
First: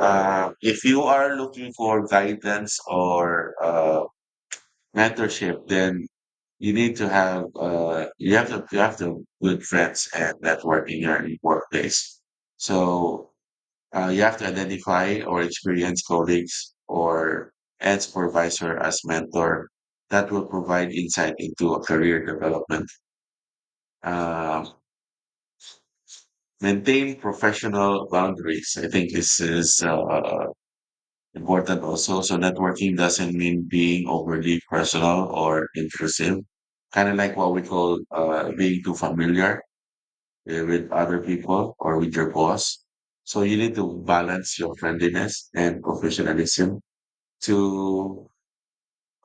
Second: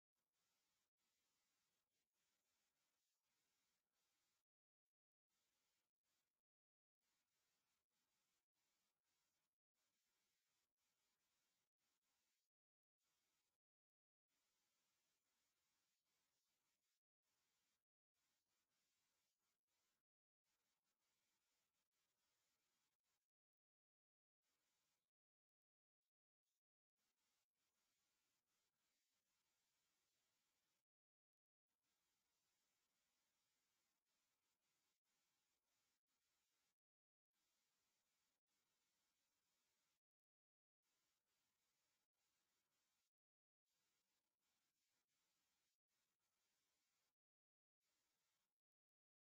Speaker 1: If you are looking for guidance or mentorship, then you need to have you have to good friends and network in your workplace. So you have to identify or experience colleagues or and supervisor as mentor that will provide insight into a career development. Uh, Maintain professional boundaries. I think this is important also. So networking doesn't mean being overly personal or intrusive. Kind of like what we call being too familiar with other people or with your boss. So you need to balance your friendliness and professionalism to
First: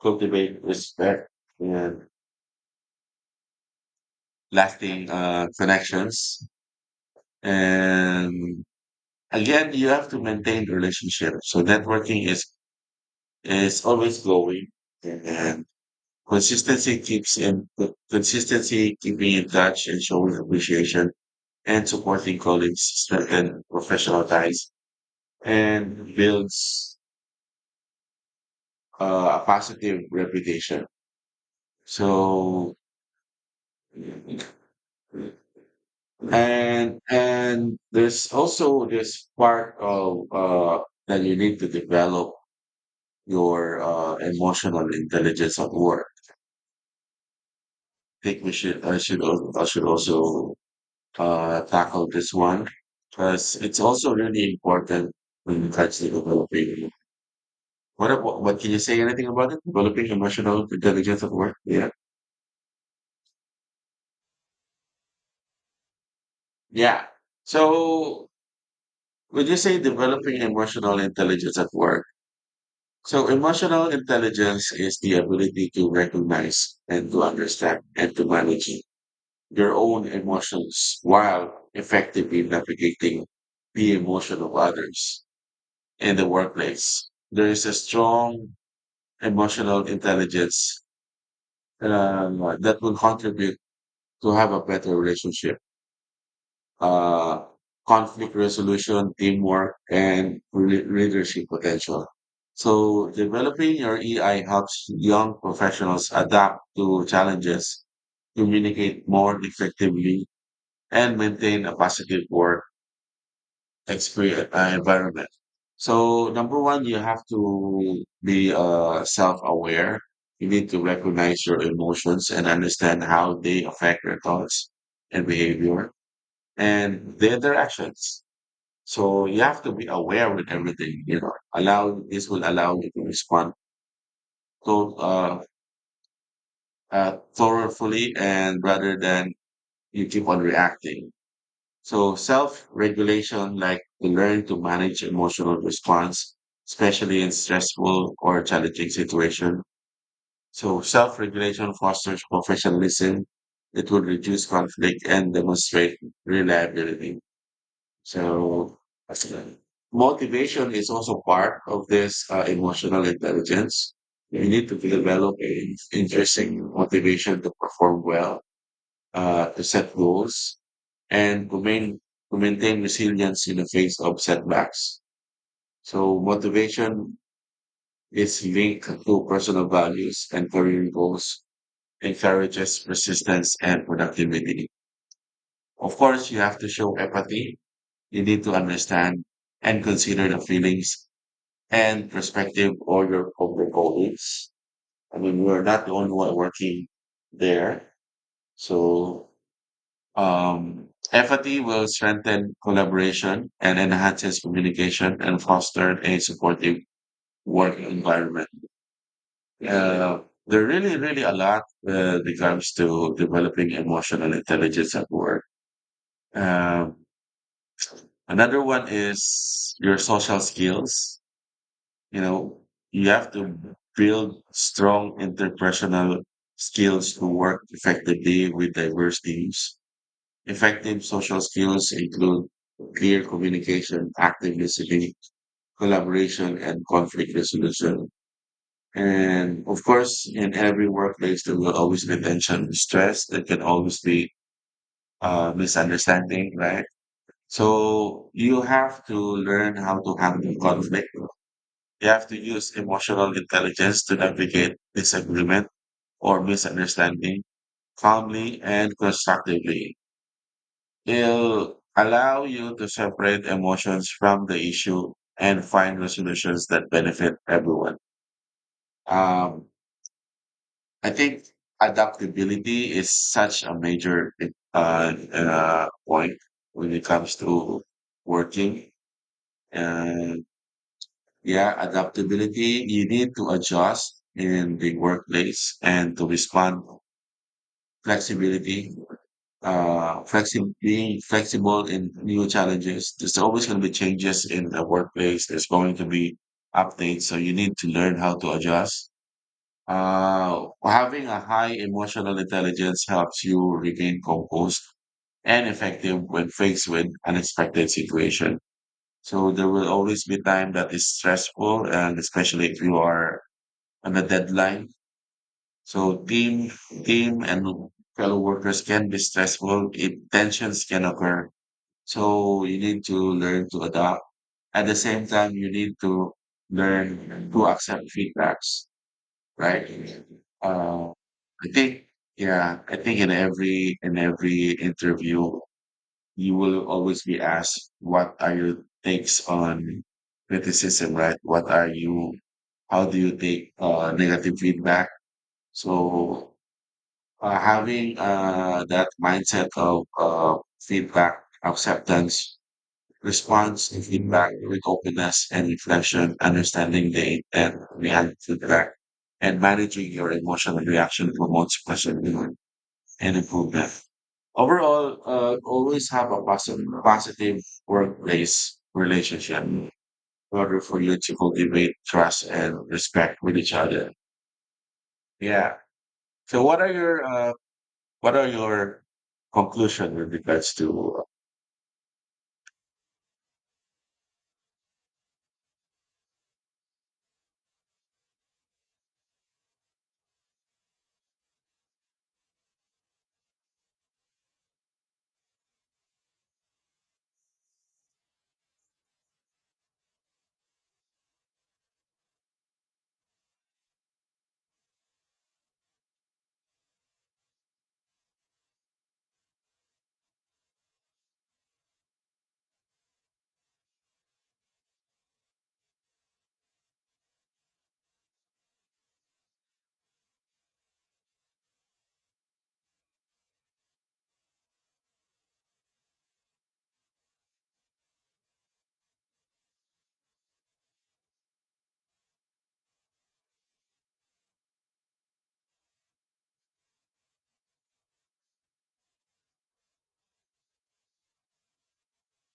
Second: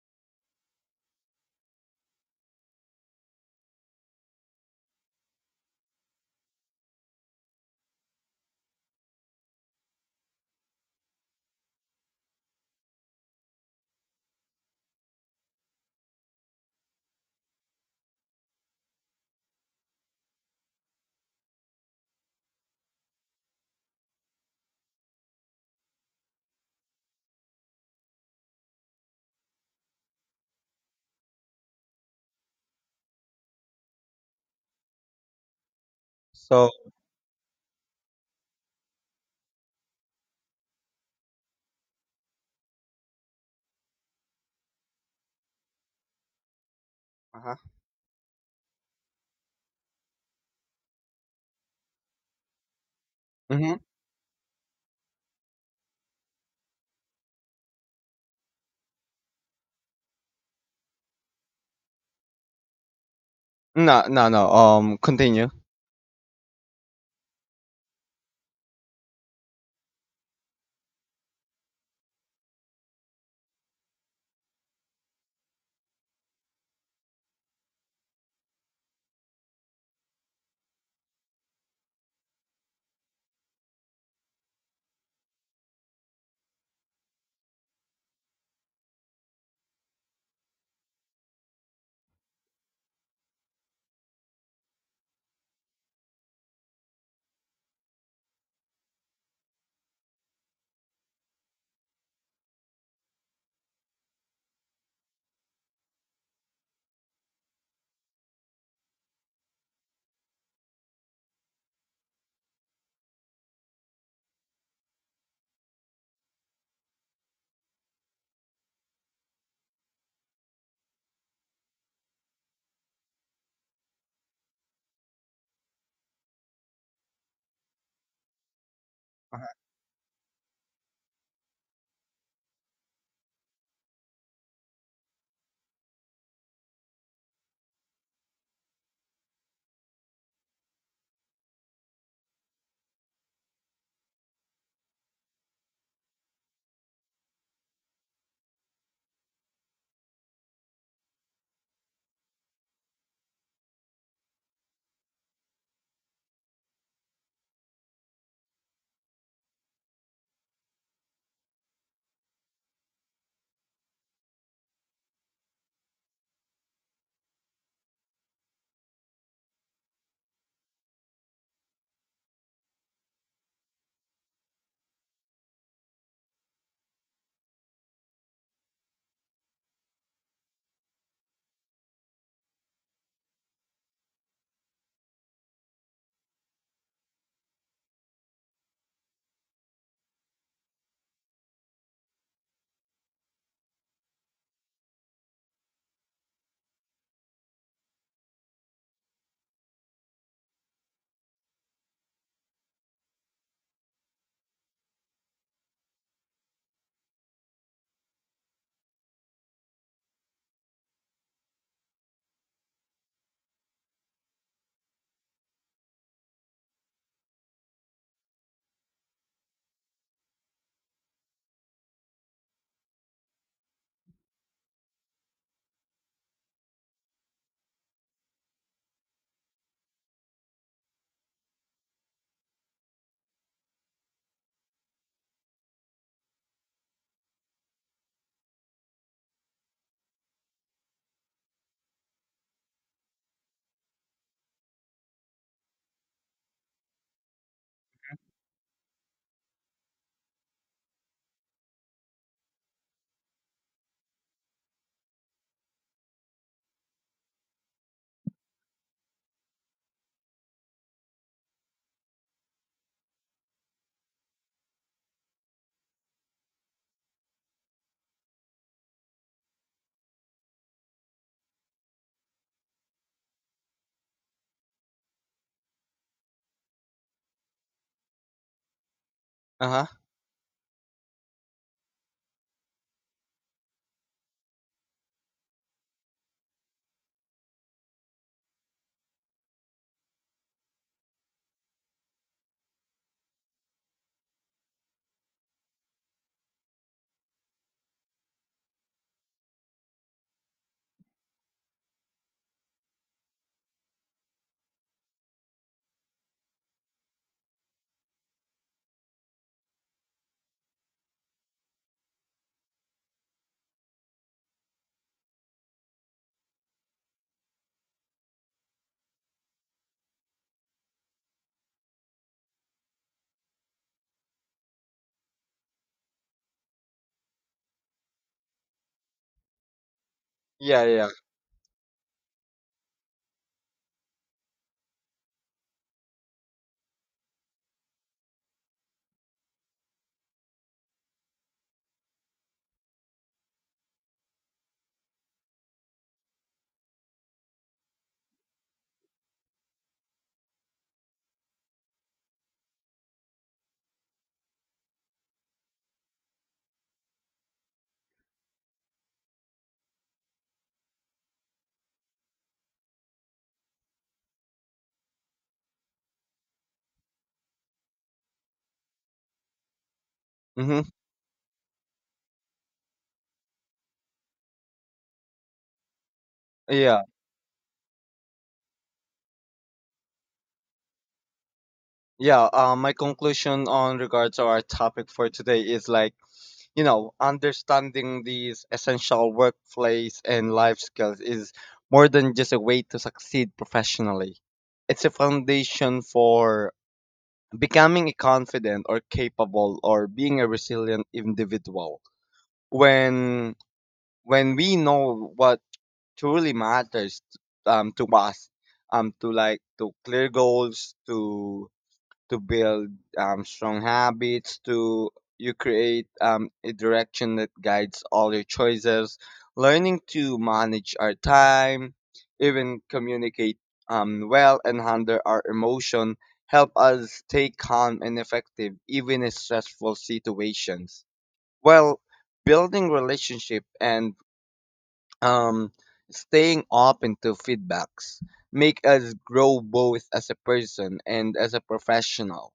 Speaker 1: cultivate respect and lasting connections. And again, you have to maintain relationship. So networking is always glowing. And Consistency keeps in consistency, keeping in touch and showing appreciation and supporting colleagues strengthen professional ties and builds a positive reputation. So
Speaker 2: So.
Speaker 1: and there's also this part of that you need to develop your emotional intelligence at work.
Speaker 2: Uh huh.
Speaker 1: I think we should I should al- I should also tackle this one because
Speaker 2: hmm
Speaker 1: it's also really important when it comes to developing. What, ab- what can you say anything about it? Developing emotional intelligence at work? Yeah.
Speaker 2: No, no, no. Continue.
Speaker 1: Yeah. So would you say developing emotional intelligence at work? So emotional intelligence is the ability to recognize and to understand and to manage your own emotions while effectively navigating the emotion of others in the workplace. There is a strong emotional intelligence that will contribute to have a better relationship, uh, conflict resolution, teamwork, and leadership potential. So developing your EI helps young professionals adapt to challenges, communicate more effectively, and maintain a positive work experience, environment. So number one, you have to be self-aware. You need to recognize your emotions and understand how they affect your thoughts and behavior and their directions. So you have to be aware with everything. You know, allow this will allow you to respond to thoroughly, and rather than you keep on reacting. So self-regulation, like to learn to manage emotional response, especially in stressful or challenging situation. So self-regulation fosters professionalism. It will reduce conflict and demonstrate reliability. So that's it. Motivation is also part of this emotional intelligence. We need to develop an interesting motivation to perform well, to set goals, and to maintain resilience in the face of setbacks. So motivation is linked to personal values and career goals, encourages persistence and productivity. Of course, you have to show empathy. You need to understand and consider the feelings and perspective of your colleagues. I mean, we're not the only one working there. So empathy will strengthen collaboration and enhances communication and foster a supportive work environment. Uh, there really, really a lot that comes to developing emotional intelligence at work. Um, Another one is your social skills. You know, you have to build strong interpersonal skills to work effectively with diverse teams. Effective social skills include clear communication, active listening, collaboration, and conflict resolution. And of course, in every workplace, there will always be tension, stress, there can always be misunderstanding, right? So you have to learn how to handle conflict. You have to use emotional intelligence to navigate disagreement or misunderstanding calmly and constructively. It'll allow you to separate emotions from the issue and find resolutions that benefit everyone. Um, I think adaptability is such a major point when it comes to working.
Speaker 2: Uh-huh.
Speaker 1: And yeah, adaptability, you need to adjust in the workplace and to respond flexibility, being flexible in new challenges. There's always going to be changes in the workplace. There's going to be updates, so you need to learn how to adjust. Having a high emotional intelligence helps you remain composed and effective when faced with unexpected situation. So there will always be time that is stressful, and especially if you are on a deadline. So team and fellow workers can be stressful if tensions can occur. So you need to learn to adapt. At the same time, you need to learn to accept feedbacks, right?
Speaker 2: Yeah, yeah. Yeah.
Speaker 1: Uh, I think, yeah, I think in every interview, you will always be asked, "What are your takes on criticism?" Right? What are you? How do you take negative feedback? So having that mindset of feedback, acceptance, response to feedback with openness and reflection, understanding the intent behind feedback, and managing your emotional reaction promotes positivity and improvement. Overall, always have a positive, positive workplace relationship in order
Speaker 2: Mm-hmm.
Speaker 1: for you to cultivate trust and respect with each other. Yeah. So, what are
Speaker 2: Yeah.
Speaker 1: your what are your conclusion with regards to,
Speaker 2: Yeah. My conclusion on regards to our topic for today is like, you know, understanding these essential workplace and life skills is more than just a way to succeed professionally. It's a foundation for becoming a confident or capable or being a resilient individual. When when we know what truly matters to us, to like to clear goals, to build strong habits, to you create a direction that guides all your choices. Learning to manage our time, even communicate well and handle our emotion, help us stay calm and effective even in stressful situations. Well, building relationship and um, staying open to feedbacks make us grow both as a person and as a professional.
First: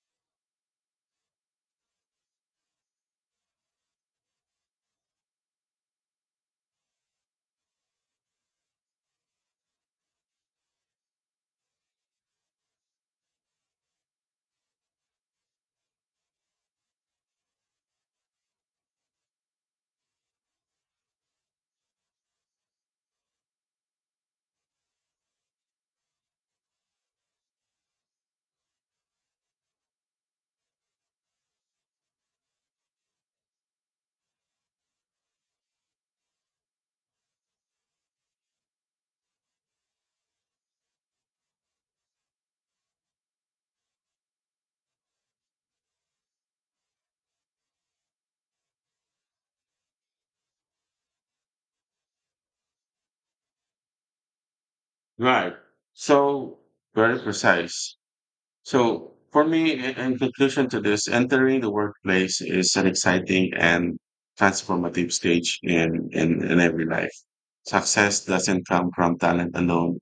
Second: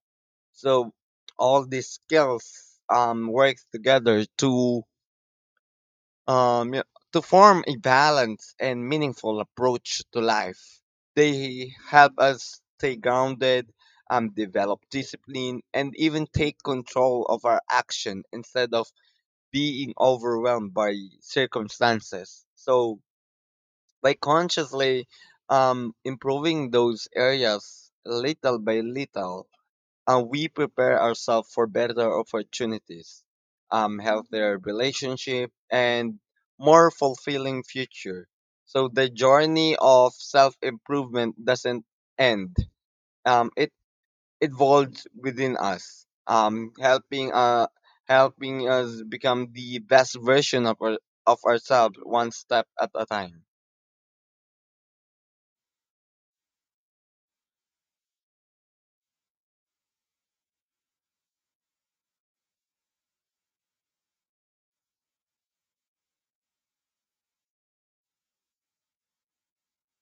Speaker 2: So all these skills work together to um, y- to form a balanced and meaningful approach to life. They help us stay grounded, develop discipline, and even take control of our action instead of being overwhelmed by circumstances. So, by consciously improving those areas little by little, and we prepare ourselves for better opportunities, healthier relationship, and more fulfilling future. So the journey of self improvement doesn't end. It evolves within us, helping us become the best version of of ourselves one step at a time.
Speaker 1: right? So very precise. So for me, in conclusion to this, entering the workplace is an exciting and transformative stage in every life. Success doesn't come from talent alone.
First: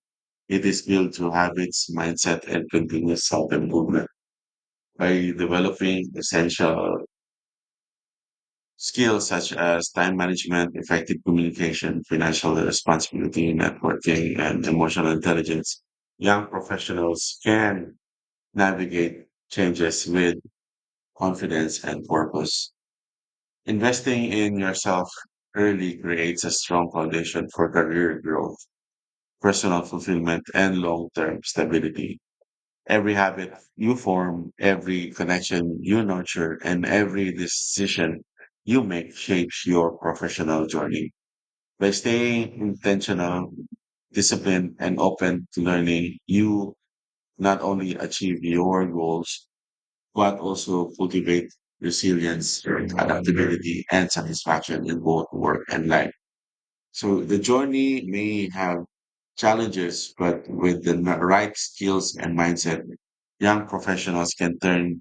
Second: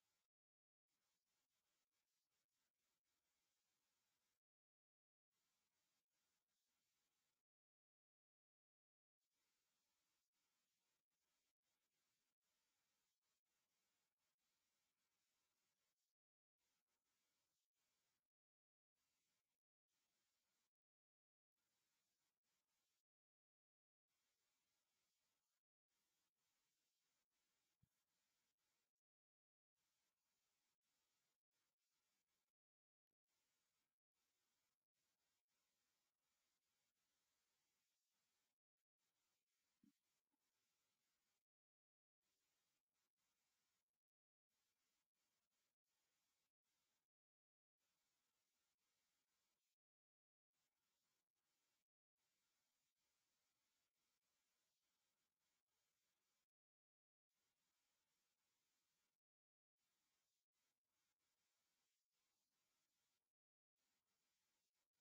Speaker 1: It is built through habits, mindset, and continuous self-improvement. By developing essential skills such as time management, effective communication, financial responsibility, networking, and emotional intelligence. Young professionals can navigate changes with confidence and purpose. Investing in yourself early creates a strong foundation for career growth, personal fulfillment, and long-term stability. Every habit you form, every connection you nurture, and every decision you make shapes your professional journey. By staying intentional, disciplined, and open to learning, you not only achieve your goals, but also cultivate resilience, adaptability, and satisfaction in both work and life. So the journey may have challenges, but with the right skills and mindset, young professionals can turn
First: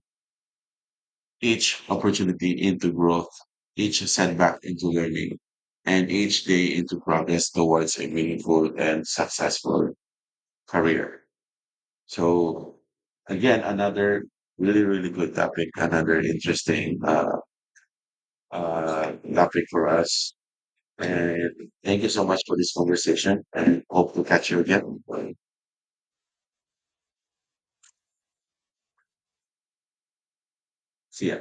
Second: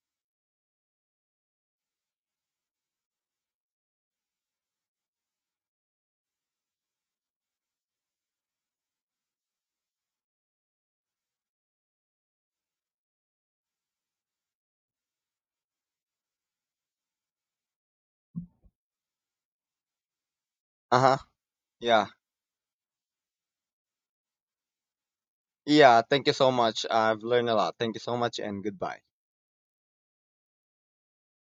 Speaker 1: each opportunity into growth, each setback into learning, and each day into progress towards a meaningful and successful career. So again, another really, really good topic, another interesting topic for us.
Speaker 2: Uh huh.
Speaker 1: And thank
Speaker 2: Yeah.
Speaker 1: you so much for this conversation and hope to catch you again.
Speaker 2: Yeah. Thank you so much. I've learned a lot. Thank you so much, and goodbye.
Speaker 1: See ya.